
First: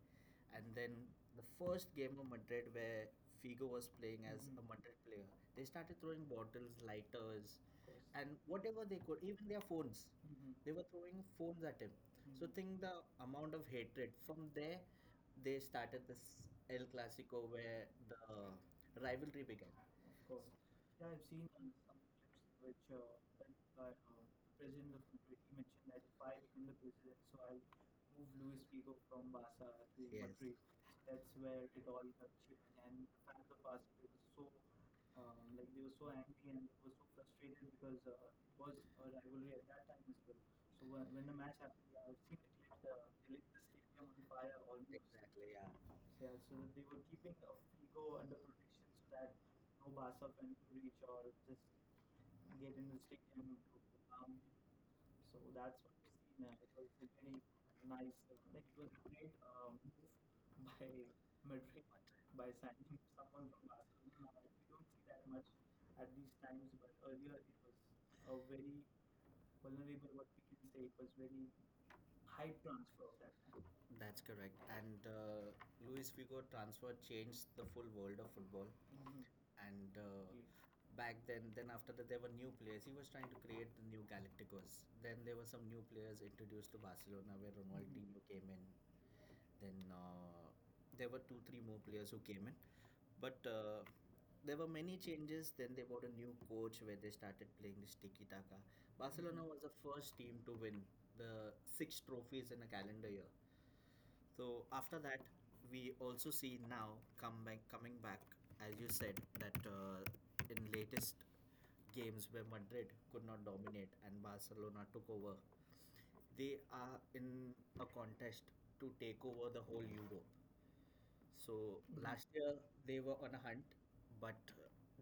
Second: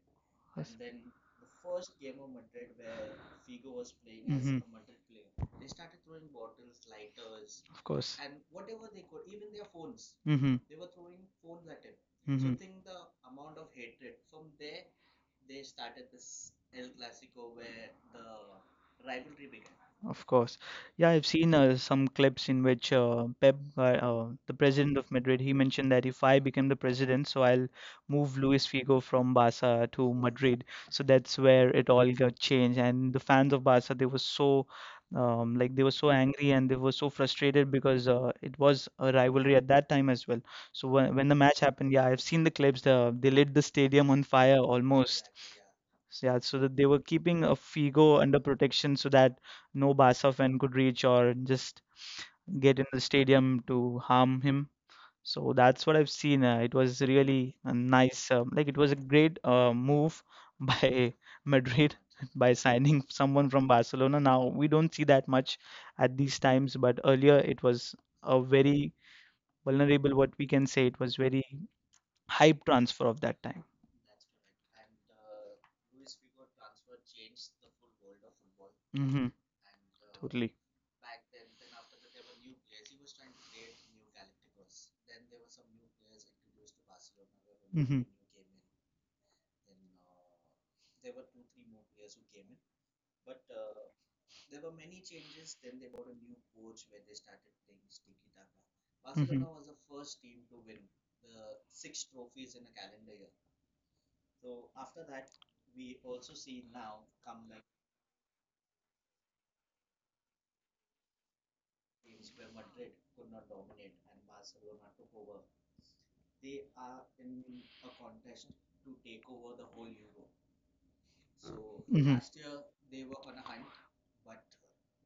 [SPEAKER 1] And then the first game of Madrid, where Figo was playing as a
[SPEAKER 2] Mhm.
[SPEAKER 1] Madrid player, they started throwing bottles, lighters,
[SPEAKER 2] Of course.
[SPEAKER 1] and whatever they could, even their phones.
[SPEAKER 2] Mm-hmm.
[SPEAKER 1] They were throwing phones at him. So think the
[SPEAKER 2] So.
[SPEAKER 1] amount of hatred. From there, they started this El Clasico where the rivalry began. Of
[SPEAKER 2] Of
[SPEAKER 1] course.
[SPEAKER 2] course. Yeah,
[SPEAKER 1] Yeah,
[SPEAKER 2] I've seen some clips in which the president of Madrid, he mentioned that if I become the president, so I'll
[SPEAKER 1] it's moved
[SPEAKER 2] move
[SPEAKER 1] Luis
[SPEAKER 2] Luis
[SPEAKER 1] Figo
[SPEAKER 2] Figo
[SPEAKER 1] from
[SPEAKER 2] from
[SPEAKER 1] the yes,
[SPEAKER 2] Barca to
[SPEAKER 1] inventory.
[SPEAKER 2] Madrid. So that's where it all got changed. And the fans of Barca, they were so they were so angry and they were
[SPEAKER 1] And
[SPEAKER 2] so frustrated because it was a rivalry at that time as well. So
[SPEAKER 1] when
[SPEAKER 2] when the
[SPEAKER 1] the
[SPEAKER 2] match happened, yeah, I've seen the clips. They lit the stadium on fire almost.
[SPEAKER 1] exactly, yeah.
[SPEAKER 2] So,
[SPEAKER 1] Yeah,
[SPEAKER 2] yeah,
[SPEAKER 1] so
[SPEAKER 2] so that they were
[SPEAKER 1] they
[SPEAKER 2] keeping a Figo under protection so that no Barca fan could reach or just get
[SPEAKER 1] get
[SPEAKER 2] in
[SPEAKER 1] in
[SPEAKER 2] the
[SPEAKER 1] the stadium
[SPEAKER 2] stadium
[SPEAKER 1] to
[SPEAKER 2] to
[SPEAKER 1] um,
[SPEAKER 2] harm him.
[SPEAKER 1] so
[SPEAKER 2] So
[SPEAKER 1] that's
[SPEAKER 2] that's what
[SPEAKER 1] what
[SPEAKER 2] I've
[SPEAKER 1] we
[SPEAKER 2] seen.
[SPEAKER 1] seen
[SPEAKER 2] It
[SPEAKER 1] it
[SPEAKER 2] was
[SPEAKER 1] was a very
[SPEAKER 2] really a
[SPEAKER 1] nice
[SPEAKER 2] nice, um, like
[SPEAKER 1] like
[SPEAKER 2] it
[SPEAKER 1] it
[SPEAKER 2] was
[SPEAKER 1] was
[SPEAKER 2] a
[SPEAKER 1] a great
[SPEAKER 2] great move <laughs>
[SPEAKER 1] by
[SPEAKER 2] by
[SPEAKER 1] Madrid
[SPEAKER 2] Madrid <laughs> by
[SPEAKER 1] by
[SPEAKER 2] signing someone from Barcelona. Now we don't see
[SPEAKER 1] that
[SPEAKER 2] that
[SPEAKER 1] much
[SPEAKER 2] much
[SPEAKER 1] at
[SPEAKER 2] at these
[SPEAKER 1] times
[SPEAKER 2] times,
[SPEAKER 1] but
[SPEAKER 2] but earlier it was
[SPEAKER 1] a
[SPEAKER 2] a
[SPEAKER 1] very
[SPEAKER 2] very
[SPEAKER 1] Bologna
[SPEAKER 2] vulnerable, what we can say, it
[SPEAKER 1] was
[SPEAKER 2] was very
[SPEAKER 1] very high
[SPEAKER 2] hype transfer
[SPEAKER 1] transfer.
[SPEAKER 2] of that time.
[SPEAKER 1] That's correct. And Luis Figo transfer changed the full world of football. Mhm.
[SPEAKER 2] Hmm.
[SPEAKER 1] And
[SPEAKER 2] Totally.
[SPEAKER 1] back then after that, there were new players. He was trying to create the new Galacticos. Then there were some new players introduced to Barcelona, where, mhm,
[SPEAKER 2] Hmm.
[SPEAKER 1] Ronaldinho came in. Then there were two, three more players who came in. But there were many changes. Then they bought a new coach, where they started playing this tiki taka. Barcelona, mhm, was the first team to win the six trophies in a calendar year. So after that, we also see now come back, coming back, as you said, that in latest games where Madrid could not dominate and Barcelona took over, they are in a contest to take over the whole Europe. So
[SPEAKER 2] Mhm.
[SPEAKER 1] last year they were on a hunt, but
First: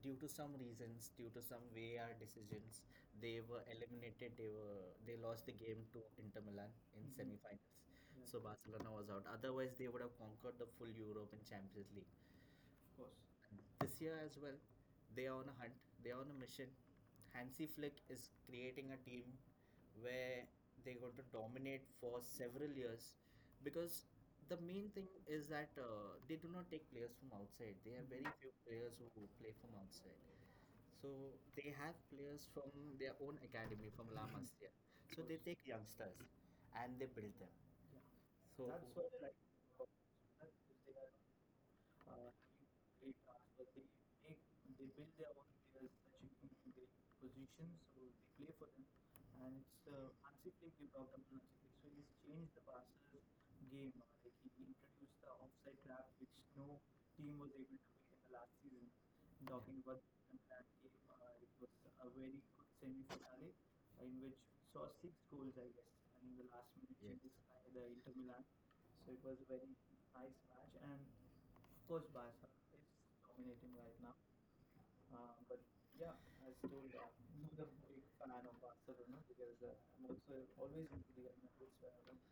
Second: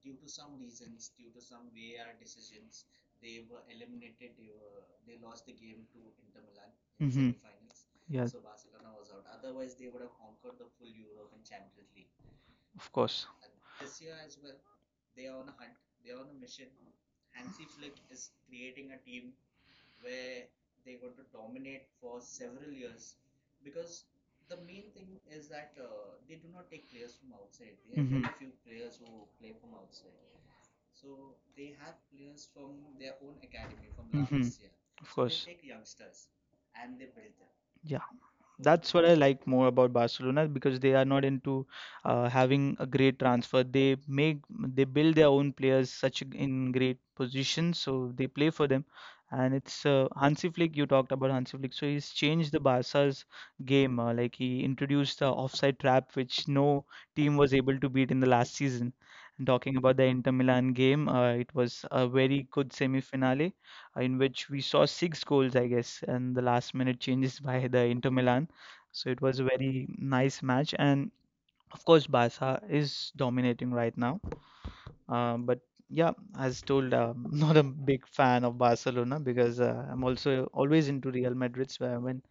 [SPEAKER 1] due to some reasons, due to some VAR decisions, they were eliminated. They lost the game to Inter Milan in
[SPEAKER 2] Mhm.
[SPEAKER 1] semi-finals.
[SPEAKER 2] Yes,
[SPEAKER 1] So Barcelona was out. Otherwise, they would have conquered the full Europe in Champions
[SPEAKER 2] league.
[SPEAKER 1] League. Of
[SPEAKER 2] Of
[SPEAKER 1] course.
[SPEAKER 2] course.
[SPEAKER 1] This year as well they are on a hunt, they are on a mission. Hansi Flick is creating a team where they're going to dominate for several years, because the main thing is that they do not take players from outside. They have
[SPEAKER 2] Mhm.
[SPEAKER 1] very few players who play from outside, so they have players from their own academy, from La <coughs>
[SPEAKER 2] Mhm.
[SPEAKER 1] Masia.
[SPEAKER 2] Of.
[SPEAKER 1] So
[SPEAKER 2] So.
[SPEAKER 1] they take youngsters and they build them.
[SPEAKER 2] Yeah.
[SPEAKER 1] Yeah. So
[SPEAKER 2] That's
[SPEAKER 1] that's
[SPEAKER 2] what
[SPEAKER 1] what
[SPEAKER 2] I
[SPEAKER 1] they're achieving.
[SPEAKER 2] like more about Barcelona because they are not into having a great transfer. They build their own players such in great positions, so they play for them.
[SPEAKER 1] And
[SPEAKER 2] And
[SPEAKER 1] it's
[SPEAKER 2] it's Hansi Flick. You talked about Hansi Flick, so he's changed the Barca's
[SPEAKER 1] game
[SPEAKER 2] game. Like, he introduced the offside trap, which no
[SPEAKER 1] team
[SPEAKER 2] team
[SPEAKER 1] was
[SPEAKER 2] was able to beat in the last season. And talking
[SPEAKER 1] talking
[SPEAKER 2] about
[SPEAKER 1] about
[SPEAKER 2] the Inter Milan game, it was a very good
[SPEAKER 1] semi
[SPEAKER 2] semi-finale
[SPEAKER 1] in
[SPEAKER 2] in
[SPEAKER 1] with
[SPEAKER 2] which we saw
[SPEAKER 1] six
[SPEAKER 2] six
[SPEAKER 1] goals,
[SPEAKER 2] goals, I
[SPEAKER 1] I guess.
[SPEAKER 2] guess,
[SPEAKER 1] And in
[SPEAKER 2] and the
[SPEAKER 1] the last
[SPEAKER 2] last
[SPEAKER 1] minute,
[SPEAKER 2] minute
[SPEAKER 1] yes, changes
[SPEAKER 2] changes
[SPEAKER 1] by
[SPEAKER 2] by
[SPEAKER 1] the
[SPEAKER 2] the
[SPEAKER 1] Inter
[SPEAKER 2] Inter
[SPEAKER 1] Milan,
[SPEAKER 2] Milan. So
[SPEAKER 1] so it
[SPEAKER 2] it
[SPEAKER 1] was
[SPEAKER 2] was a
[SPEAKER 1] a very
[SPEAKER 2] very
[SPEAKER 1] nice
[SPEAKER 2] nice
[SPEAKER 1] match.
[SPEAKER 2] match,
[SPEAKER 1] And
[SPEAKER 2] and
[SPEAKER 1] of
[SPEAKER 2] of course,
[SPEAKER 1] course, Barca
[SPEAKER 2] Barca
[SPEAKER 1] is
[SPEAKER 2] is
[SPEAKER 1] dominating
[SPEAKER 2] dominating
[SPEAKER 1] right
[SPEAKER 2] right
[SPEAKER 1] now.
[SPEAKER 2] now.
[SPEAKER 1] But
[SPEAKER 2] But yeah,
[SPEAKER 1] yeah, as
[SPEAKER 2] as
[SPEAKER 1] told,
[SPEAKER 2] told, <laughs>
[SPEAKER 1] I'm
[SPEAKER 2] not a
[SPEAKER 1] a big
[SPEAKER 2] big
[SPEAKER 1] fan
[SPEAKER 2] fan
[SPEAKER 1] of
[SPEAKER 2] of
[SPEAKER 1] Barcelona
[SPEAKER 2] Barcelona
[SPEAKER 1] because
[SPEAKER 2] because
[SPEAKER 1] I'm
[SPEAKER 2] I'm
[SPEAKER 1] also
[SPEAKER 2] also
[SPEAKER 1] always
[SPEAKER 2] always
[SPEAKER 1] into
[SPEAKER 2] into
[SPEAKER 1] Real
[SPEAKER 2] Real
[SPEAKER 1] Madrid.
[SPEAKER 2] Madrid. So
[SPEAKER 1] So
[SPEAKER 2] I-
[SPEAKER 1] I
[SPEAKER 2] when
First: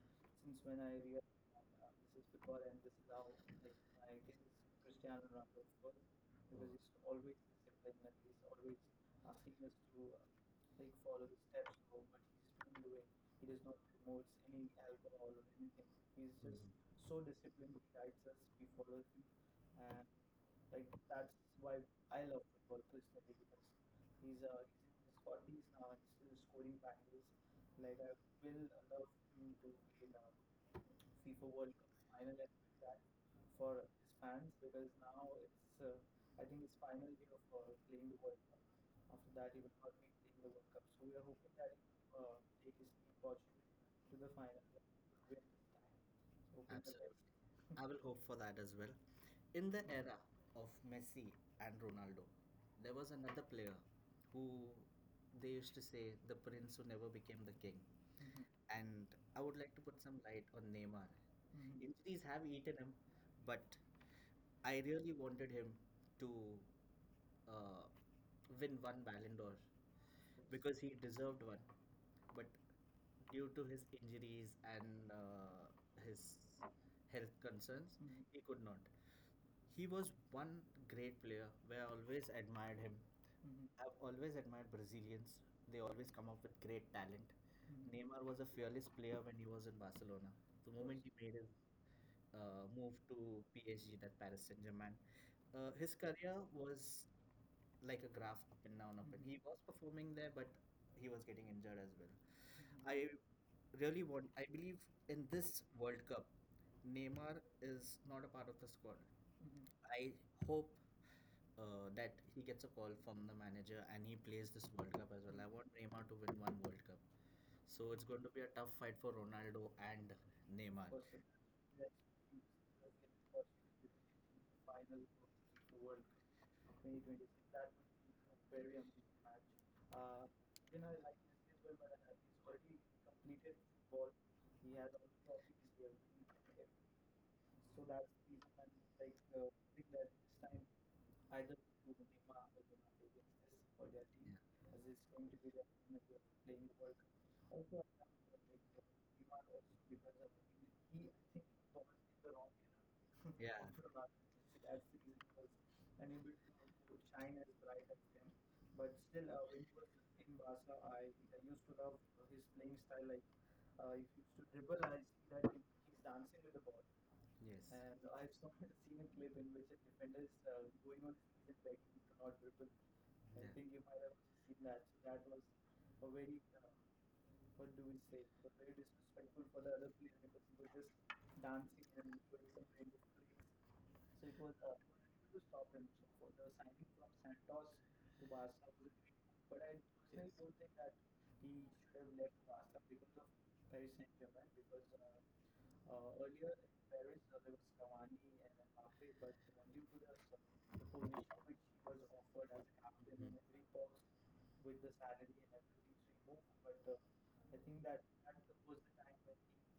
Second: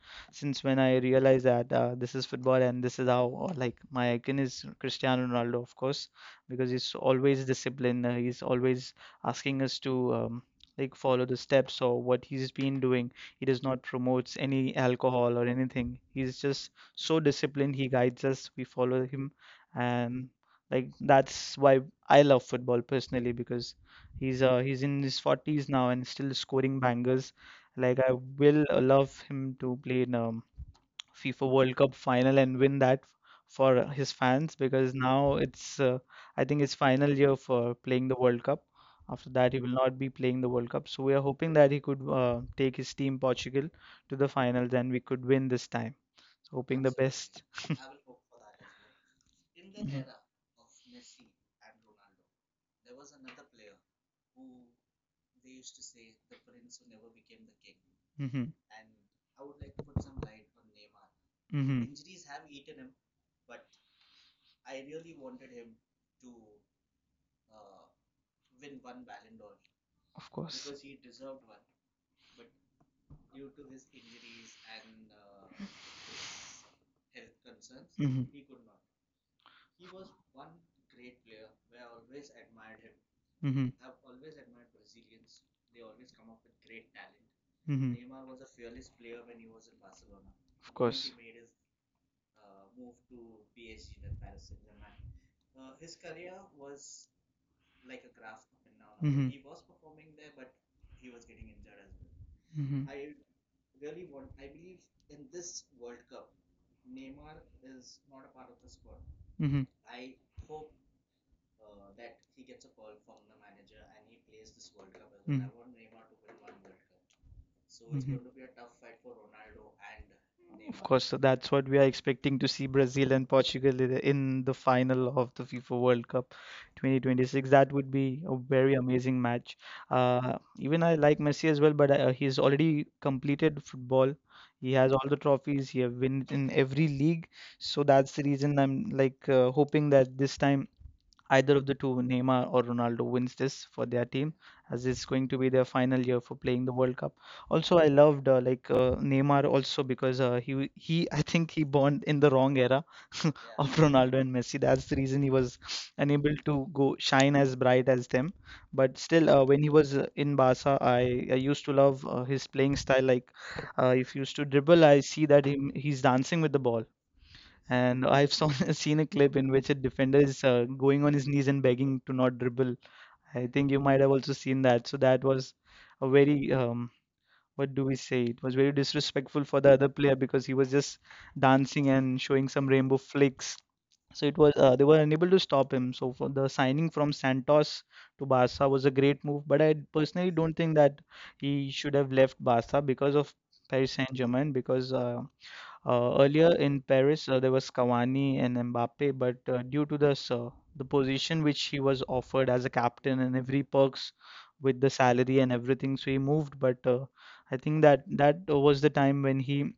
[SPEAKER 1] since
[SPEAKER 2] since
[SPEAKER 1] when
[SPEAKER 2] when
[SPEAKER 1] I
[SPEAKER 2] I
[SPEAKER 1] realized
[SPEAKER 2] realized that this
[SPEAKER 1] this is
[SPEAKER 2] is football
[SPEAKER 1] football and
[SPEAKER 2] and
[SPEAKER 1] this
[SPEAKER 2] this
[SPEAKER 1] is
[SPEAKER 2] is
[SPEAKER 1] how
[SPEAKER 2] how
[SPEAKER 1] like
[SPEAKER 2] or
[SPEAKER 1] my
[SPEAKER 2] like
[SPEAKER 1] guess
[SPEAKER 2] my icon
[SPEAKER 1] is
[SPEAKER 2] is
[SPEAKER 1] Cristiano
[SPEAKER 2] Cristiano
[SPEAKER 1] Ronaldo
[SPEAKER 2] Ronaldo, of
[SPEAKER 1] football,
[SPEAKER 2] course,
[SPEAKER 1] because
[SPEAKER 2] because
[SPEAKER 1] he's
[SPEAKER 2] he's
[SPEAKER 1] always
[SPEAKER 2] always
[SPEAKER 1] disciplined
[SPEAKER 2] disciplined.
[SPEAKER 1] and he's
[SPEAKER 2] He's
[SPEAKER 1] always
[SPEAKER 2] always
[SPEAKER 1] asking
[SPEAKER 2] asking
[SPEAKER 1] us
[SPEAKER 2] us to
[SPEAKER 1] to like
[SPEAKER 2] like follow
[SPEAKER 1] follow
[SPEAKER 2] the
[SPEAKER 1] the steps.
[SPEAKER 2] steps
[SPEAKER 1] So,
[SPEAKER 2] or what he's been doing.
[SPEAKER 1] he
[SPEAKER 2] He does
[SPEAKER 1] does not
[SPEAKER 2] not
[SPEAKER 1] promote
[SPEAKER 2] promotes
[SPEAKER 1] any.
[SPEAKER 2] any alcohol or anything.
[SPEAKER 1] He's
[SPEAKER 2] He's
[SPEAKER 1] just
[SPEAKER 2] just
[SPEAKER 1] so
[SPEAKER 2] so
[SPEAKER 1] disciplined.
[SPEAKER 2] disciplined. He guides us. We follow him, and
[SPEAKER 1] And,
[SPEAKER 2] like
[SPEAKER 1] like
[SPEAKER 2] that's why I love football personally because he's
[SPEAKER 1] he's a
[SPEAKER 2] uh he's in his
[SPEAKER 1] got the
[SPEAKER 2] 40s now and still
[SPEAKER 1] scoring
[SPEAKER 2] scoring
[SPEAKER 1] back.
[SPEAKER 2] bangers.
[SPEAKER 1] Like
[SPEAKER 2] Like
[SPEAKER 1] I
[SPEAKER 2] I will love him to play in
[SPEAKER 1] FIFA
[SPEAKER 2] FIFA
[SPEAKER 1] World
[SPEAKER 2] World
[SPEAKER 1] Cup
[SPEAKER 2] Cup final and win that
[SPEAKER 1] for
[SPEAKER 2] for
[SPEAKER 1] his
[SPEAKER 2] his
[SPEAKER 1] fans
[SPEAKER 2] fans
[SPEAKER 1] because
[SPEAKER 2] because now it's
[SPEAKER 1] uh,
[SPEAKER 2] I
[SPEAKER 1] I
[SPEAKER 2] think
[SPEAKER 1] think
[SPEAKER 2] it's final year for playing the World Cup. After
[SPEAKER 1] after that
[SPEAKER 2] that, he
[SPEAKER 1] he
[SPEAKER 2] will not be playing the World Cup. So we are hoping that he could take his team
[SPEAKER 1] watched
[SPEAKER 2] Portugal to
[SPEAKER 1] to
[SPEAKER 2] the
[SPEAKER 1] the final.
[SPEAKER 2] finals and we could win this time. Hoping the
[SPEAKER 1] Absolutely.
[SPEAKER 2] best.
[SPEAKER 1] I will hope for that as well. In the
[SPEAKER 2] Hmm
[SPEAKER 1] era of Messi and Ronaldo, there was another player who they used to say the prince who never became the king. Mhm.
[SPEAKER 2] hmm
[SPEAKER 1] And I would like to put some light on Neymar. Mhm.
[SPEAKER 2] hmm
[SPEAKER 1] Injuries have eaten him, but I really wanted him to uh, win one Ballon d'Or
[SPEAKER 2] Of course.
[SPEAKER 1] because he deserved one, but due to his injuries and his health concerns, mhm,
[SPEAKER 2] Mhm.
[SPEAKER 1] he could not. He was one great player where I always admired him. Mhm.
[SPEAKER 2] Mm-hmm.
[SPEAKER 1] I've always admired Brazilians. They always come up with great talent. Mhm.
[SPEAKER 2] Mm-hmm.
[SPEAKER 1] Neymar was a fearless player when he was in Barcelona. The moment
[SPEAKER 2] Of
[SPEAKER 1] he made his move to PSG, that Paris Saint Germain, his career was like a graph up and down, up and
[SPEAKER 2] Mhm.
[SPEAKER 1] he was performing there, but he was getting injured as well.
[SPEAKER 2] Mm-hmm.
[SPEAKER 1] I really want. I believe in this World Cup, Neymar is not a part of the squad.
[SPEAKER 2] Mm-hmm. He
[SPEAKER 1] I hope that he gets a call from the manager and he plays this World Cup as well. I
[SPEAKER 2] Mhm.
[SPEAKER 1] want Neymar to win one World Cup. So it's going
[SPEAKER 2] Mhm.
[SPEAKER 1] to be a tough fight for Ronaldo and
[SPEAKER 2] Of
[SPEAKER 1] Neymar.
[SPEAKER 2] course, so that's what we are expecting to see Brazil and Portugal in the final of the FIFA World Cup
[SPEAKER 1] 2020.
[SPEAKER 2] 2026. That would be a very amazing match.
[SPEAKER 1] Uh,
[SPEAKER 2] Even I like Messi as well, but he's already completed
[SPEAKER 1] ball.
[SPEAKER 2] football. He
[SPEAKER 1] He has.
[SPEAKER 2] has all the trophies. He have won in every league. So that's the reason I'm like
[SPEAKER 1] Uh,
[SPEAKER 2] hoping that this time either of the two, Neymar or Ronaldo, wins this
[SPEAKER 1] oh,
[SPEAKER 2] for their
[SPEAKER 1] yes.
[SPEAKER 2] team, as it's going to be their final year for playing the World Cup. Also, I loved Neymar also because he I think he born in the wrong era <laughs>
[SPEAKER 1] <laughs> Yeah.
[SPEAKER 2] of Ronaldo and Messi. That's the reason he was
[SPEAKER 1] And
[SPEAKER 2] unable to go shine as bright as them.
[SPEAKER 1] but
[SPEAKER 2] But still, when he was in Barca, I used to love his playing
[SPEAKER 1] I
[SPEAKER 2] style.
[SPEAKER 1] like
[SPEAKER 2] Like
[SPEAKER 1] uh,
[SPEAKER 2] if he used to dribble, I see that
[SPEAKER 1] that,
[SPEAKER 2] him he's dancing with the ball.
[SPEAKER 1] yes,
[SPEAKER 2] And <laughs> seen a clip
[SPEAKER 1] in
[SPEAKER 2] in
[SPEAKER 1] which
[SPEAKER 2] which a defender is
[SPEAKER 1] I,
[SPEAKER 2] going on his knees and begging to not dribble.
[SPEAKER 1] yeah,
[SPEAKER 2] I
[SPEAKER 1] think
[SPEAKER 2] think you might have also seen
[SPEAKER 1] that
[SPEAKER 2] that. So
[SPEAKER 1] that
[SPEAKER 2] that
[SPEAKER 1] was
[SPEAKER 2] was
[SPEAKER 1] a
[SPEAKER 2] a
[SPEAKER 1] very
[SPEAKER 2] very,
[SPEAKER 1] what
[SPEAKER 2] what
[SPEAKER 1] do
[SPEAKER 2] do
[SPEAKER 1] we
[SPEAKER 2] we
[SPEAKER 1] say
[SPEAKER 2] say? It
[SPEAKER 1] a
[SPEAKER 2] was
[SPEAKER 1] very
[SPEAKER 2] very
[SPEAKER 1] disrespectful
[SPEAKER 2] disrespectful
[SPEAKER 1] for
[SPEAKER 2] for
[SPEAKER 1] the
[SPEAKER 2] the
[SPEAKER 1] other
[SPEAKER 2] other
[SPEAKER 1] players
[SPEAKER 2] player
[SPEAKER 1] because
[SPEAKER 2] because
[SPEAKER 1] he
[SPEAKER 2] he
[SPEAKER 1] was
[SPEAKER 2] was
[SPEAKER 1] just
[SPEAKER 2] just
[SPEAKER 1] dancing
[SPEAKER 2] dancing
[SPEAKER 1] and
[SPEAKER 2] and
[SPEAKER 1] doing
[SPEAKER 2] showing
[SPEAKER 1] some
[SPEAKER 2] some
[SPEAKER 1] kind of
[SPEAKER 2] rainbow
[SPEAKER 1] plays.
[SPEAKER 2] flicks.
[SPEAKER 1] So
[SPEAKER 2] So
[SPEAKER 1] it
[SPEAKER 2] it
[SPEAKER 1] was
[SPEAKER 2] was they were unable
[SPEAKER 1] to
[SPEAKER 2] to
[SPEAKER 1] stop
[SPEAKER 2] stop
[SPEAKER 1] him.
[SPEAKER 2] him.
[SPEAKER 1] So
[SPEAKER 2] So
[SPEAKER 1] for
[SPEAKER 2] for
[SPEAKER 1] the
[SPEAKER 2] the
[SPEAKER 1] sign
[SPEAKER 2] signing from Santos to
[SPEAKER 1] to bar,
[SPEAKER 2] Barca was a great move, but I personally don't think that he should
[SPEAKER 1] he
[SPEAKER 2] have left Barca because of Paris
[SPEAKER 1] very
[SPEAKER 2] Saint-Germain because
[SPEAKER 1] uh,
[SPEAKER 2] earlier in Paris, there was Cavani and Mbappe, but due to this,
[SPEAKER 1] the
[SPEAKER 2] the
[SPEAKER 1] position.
[SPEAKER 2] position which he was offered as a captain and
[SPEAKER 1] Mm-hmm.
[SPEAKER 2] every perks with the salary and everything, so he moved. But
[SPEAKER 1] I
[SPEAKER 2] I
[SPEAKER 1] think
[SPEAKER 2] think that was the time when he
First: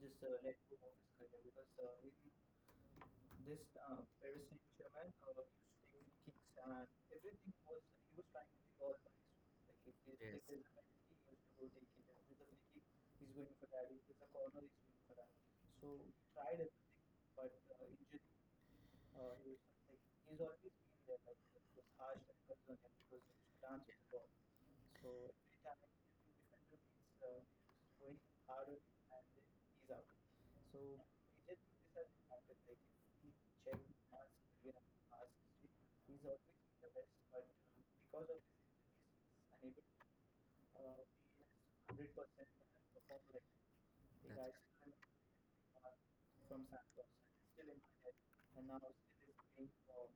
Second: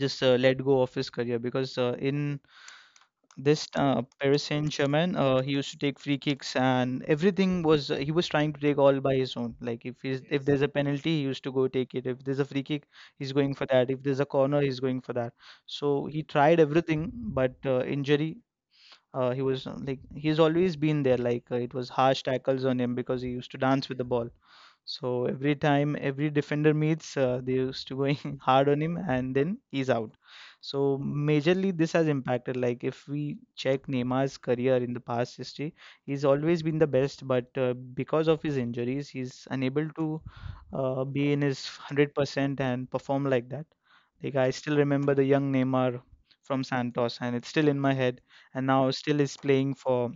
[SPEAKER 1] just let
[SPEAKER 2] let go of his career
[SPEAKER 1] us
[SPEAKER 2] because in
[SPEAKER 1] this
[SPEAKER 2] this Paris
[SPEAKER 1] Paris Saint Germain
[SPEAKER 2] Saint-Germain, he
[SPEAKER 1] used
[SPEAKER 2] used to
[SPEAKER 1] to
[SPEAKER 2] take
[SPEAKER 1] take
[SPEAKER 2] free
[SPEAKER 1] kicks
[SPEAKER 2] kicks
[SPEAKER 1] and
[SPEAKER 2] and
[SPEAKER 1] everything
[SPEAKER 2] everything
[SPEAKER 1] was
[SPEAKER 2] was he
[SPEAKER 1] he was
[SPEAKER 2] was
[SPEAKER 1] trying
[SPEAKER 2] trying
[SPEAKER 1] to
[SPEAKER 2] to
[SPEAKER 1] do
[SPEAKER 2] take
[SPEAKER 1] all
[SPEAKER 2] all
[SPEAKER 1] by
[SPEAKER 2] by
[SPEAKER 1] his
[SPEAKER 2] his own.
[SPEAKER 1] like
[SPEAKER 2] Like
[SPEAKER 1] yes,
[SPEAKER 2] if
[SPEAKER 1] like,
[SPEAKER 2] there's a penalty, he used to go take it. If there's a free kick,
[SPEAKER 1] he's
[SPEAKER 2] he's
[SPEAKER 1] going
[SPEAKER 2] going
[SPEAKER 1] to
[SPEAKER 2] for that. If there's
[SPEAKER 1] the
[SPEAKER 2] a corner,
[SPEAKER 1] corner,
[SPEAKER 2] he's
[SPEAKER 1] he's
[SPEAKER 2] going for that. So he
[SPEAKER 1] tried
[SPEAKER 2] tried
[SPEAKER 1] it,
[SPEAKER 2] everything,
[SPEAKER 1] but
[SPEAKER 2] but injury he
[SPEAKER 1] he,
[SPEAKER 2] was he's always been there. Like it was harsh tackles on him because he used to dance with the ball.
[SPEAKER 1] so
[SPEAKER 2] So
[SPEAKER 1] it's,
[SPEAKER 2] every time every defender meets,
[SPEAKER 1] so
[SPEAKER 2] they used to going <laughs> hard on him, and then he's out. So majorly this has impacted.
[SPEAKER 1] happened, like
[SPEAKER 2] Like if
[SPEAKER 1] if he
[SPEAKER 2] we
[SPEAKER 1] check us again
[SPEAKER 2] check
[SPEAKER 1] past
[SPEAKER 2] Neymar's
[SPEAKER 1] history,
[SPEAKER 2] career in the past history,
[SPEAKER 1] he's
[SPEAKER 2] he's
[SPEAKER 1] always
[SPEAKER 2] always been
[SPEAKER 1] been
[SPEAKER 2] the
[SPEAKER 1] the best,
[SPEAKER 2] best,
[SPEAKER 1] but
[SPEAKER 2] but
[SPEAKER 1] because
[SPEAKER 2] because
[SPEAKER 1] of
[SPEAKER 2] of his
[SPEAKER 1] his
[SPEAKER 2] injuries, he's
[SPEAKER 1] injuries,
[SPEAKER 2] unable to
[SPEAKER 1] he's unable.
[SPEAKER 2] be in
[SPEAKER 1] He is
[SPEAKER 2] his
[SPEAKER 1] 100%
[SPEAKER 2] 100%
[SPEAKER 1] the
[SPEAKER 2] and perform like that.
[SPEAKER 1] That's
[SPEAKER 2] Like I
[SPEAKER 1] guys
[SPEAKER 2] still remember the young Neymar
[SPEAKER 1] from
[SPEAKER 2] from
[SPEAKER 1] San
[SPEAKER 2] Santos, and it's still in my head and
[SPEAKER 1] Ana,
[SPEAKER 2] now still is playing for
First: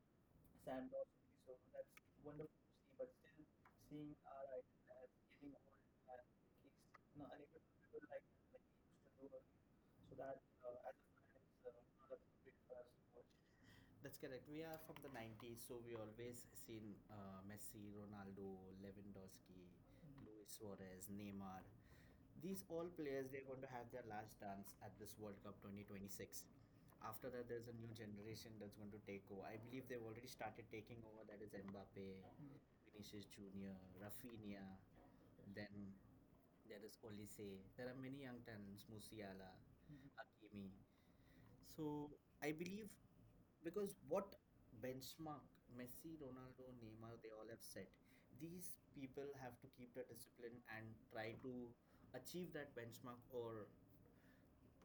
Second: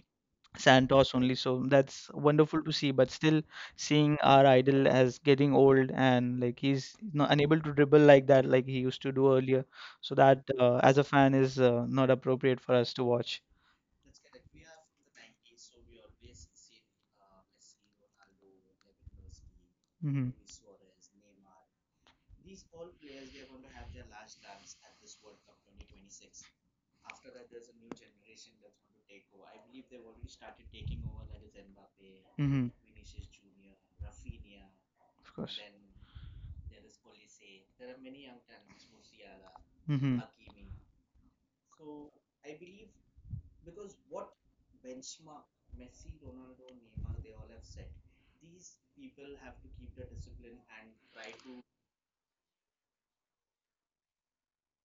[SPEAKER 1] San Dos.
[SPEAKER 2] Santos only. So that's wonderful to see. But still, seeing our idol as getting old and like he's not unable to dribble like that, like he used to do earlier. So that as a fan is not appropriate for us to watch.
[SPEAKER 1] That's correct. We are from the 90s, so we always seen Messi, Ronaldo, Lewandowski,
[SPEAKER 2] Hmm
[SPEAKER 1] Luis Suarez, Neymar. These all players, they're going to have their last dance at this World Cup 2026. After that, there's a new generation that's going to take over. I believe they've already started taking over. That is Mbappe,
[SPEAKER 2] hmm
[SPEAKER 1] Vinicius Junior, Rafinha.
[SPEAKER 2] Of course.
[SPEAKER 1] Then there is Olise. There are many young talents, Musiala,
[SPEAKER 2] Hmm
[SPEAKER 1] Kimi. So I believe because what benchmark Messi, Ronaldo, Neymar, they all have set. These people have to keep the discipline and try to achieve that benchmark or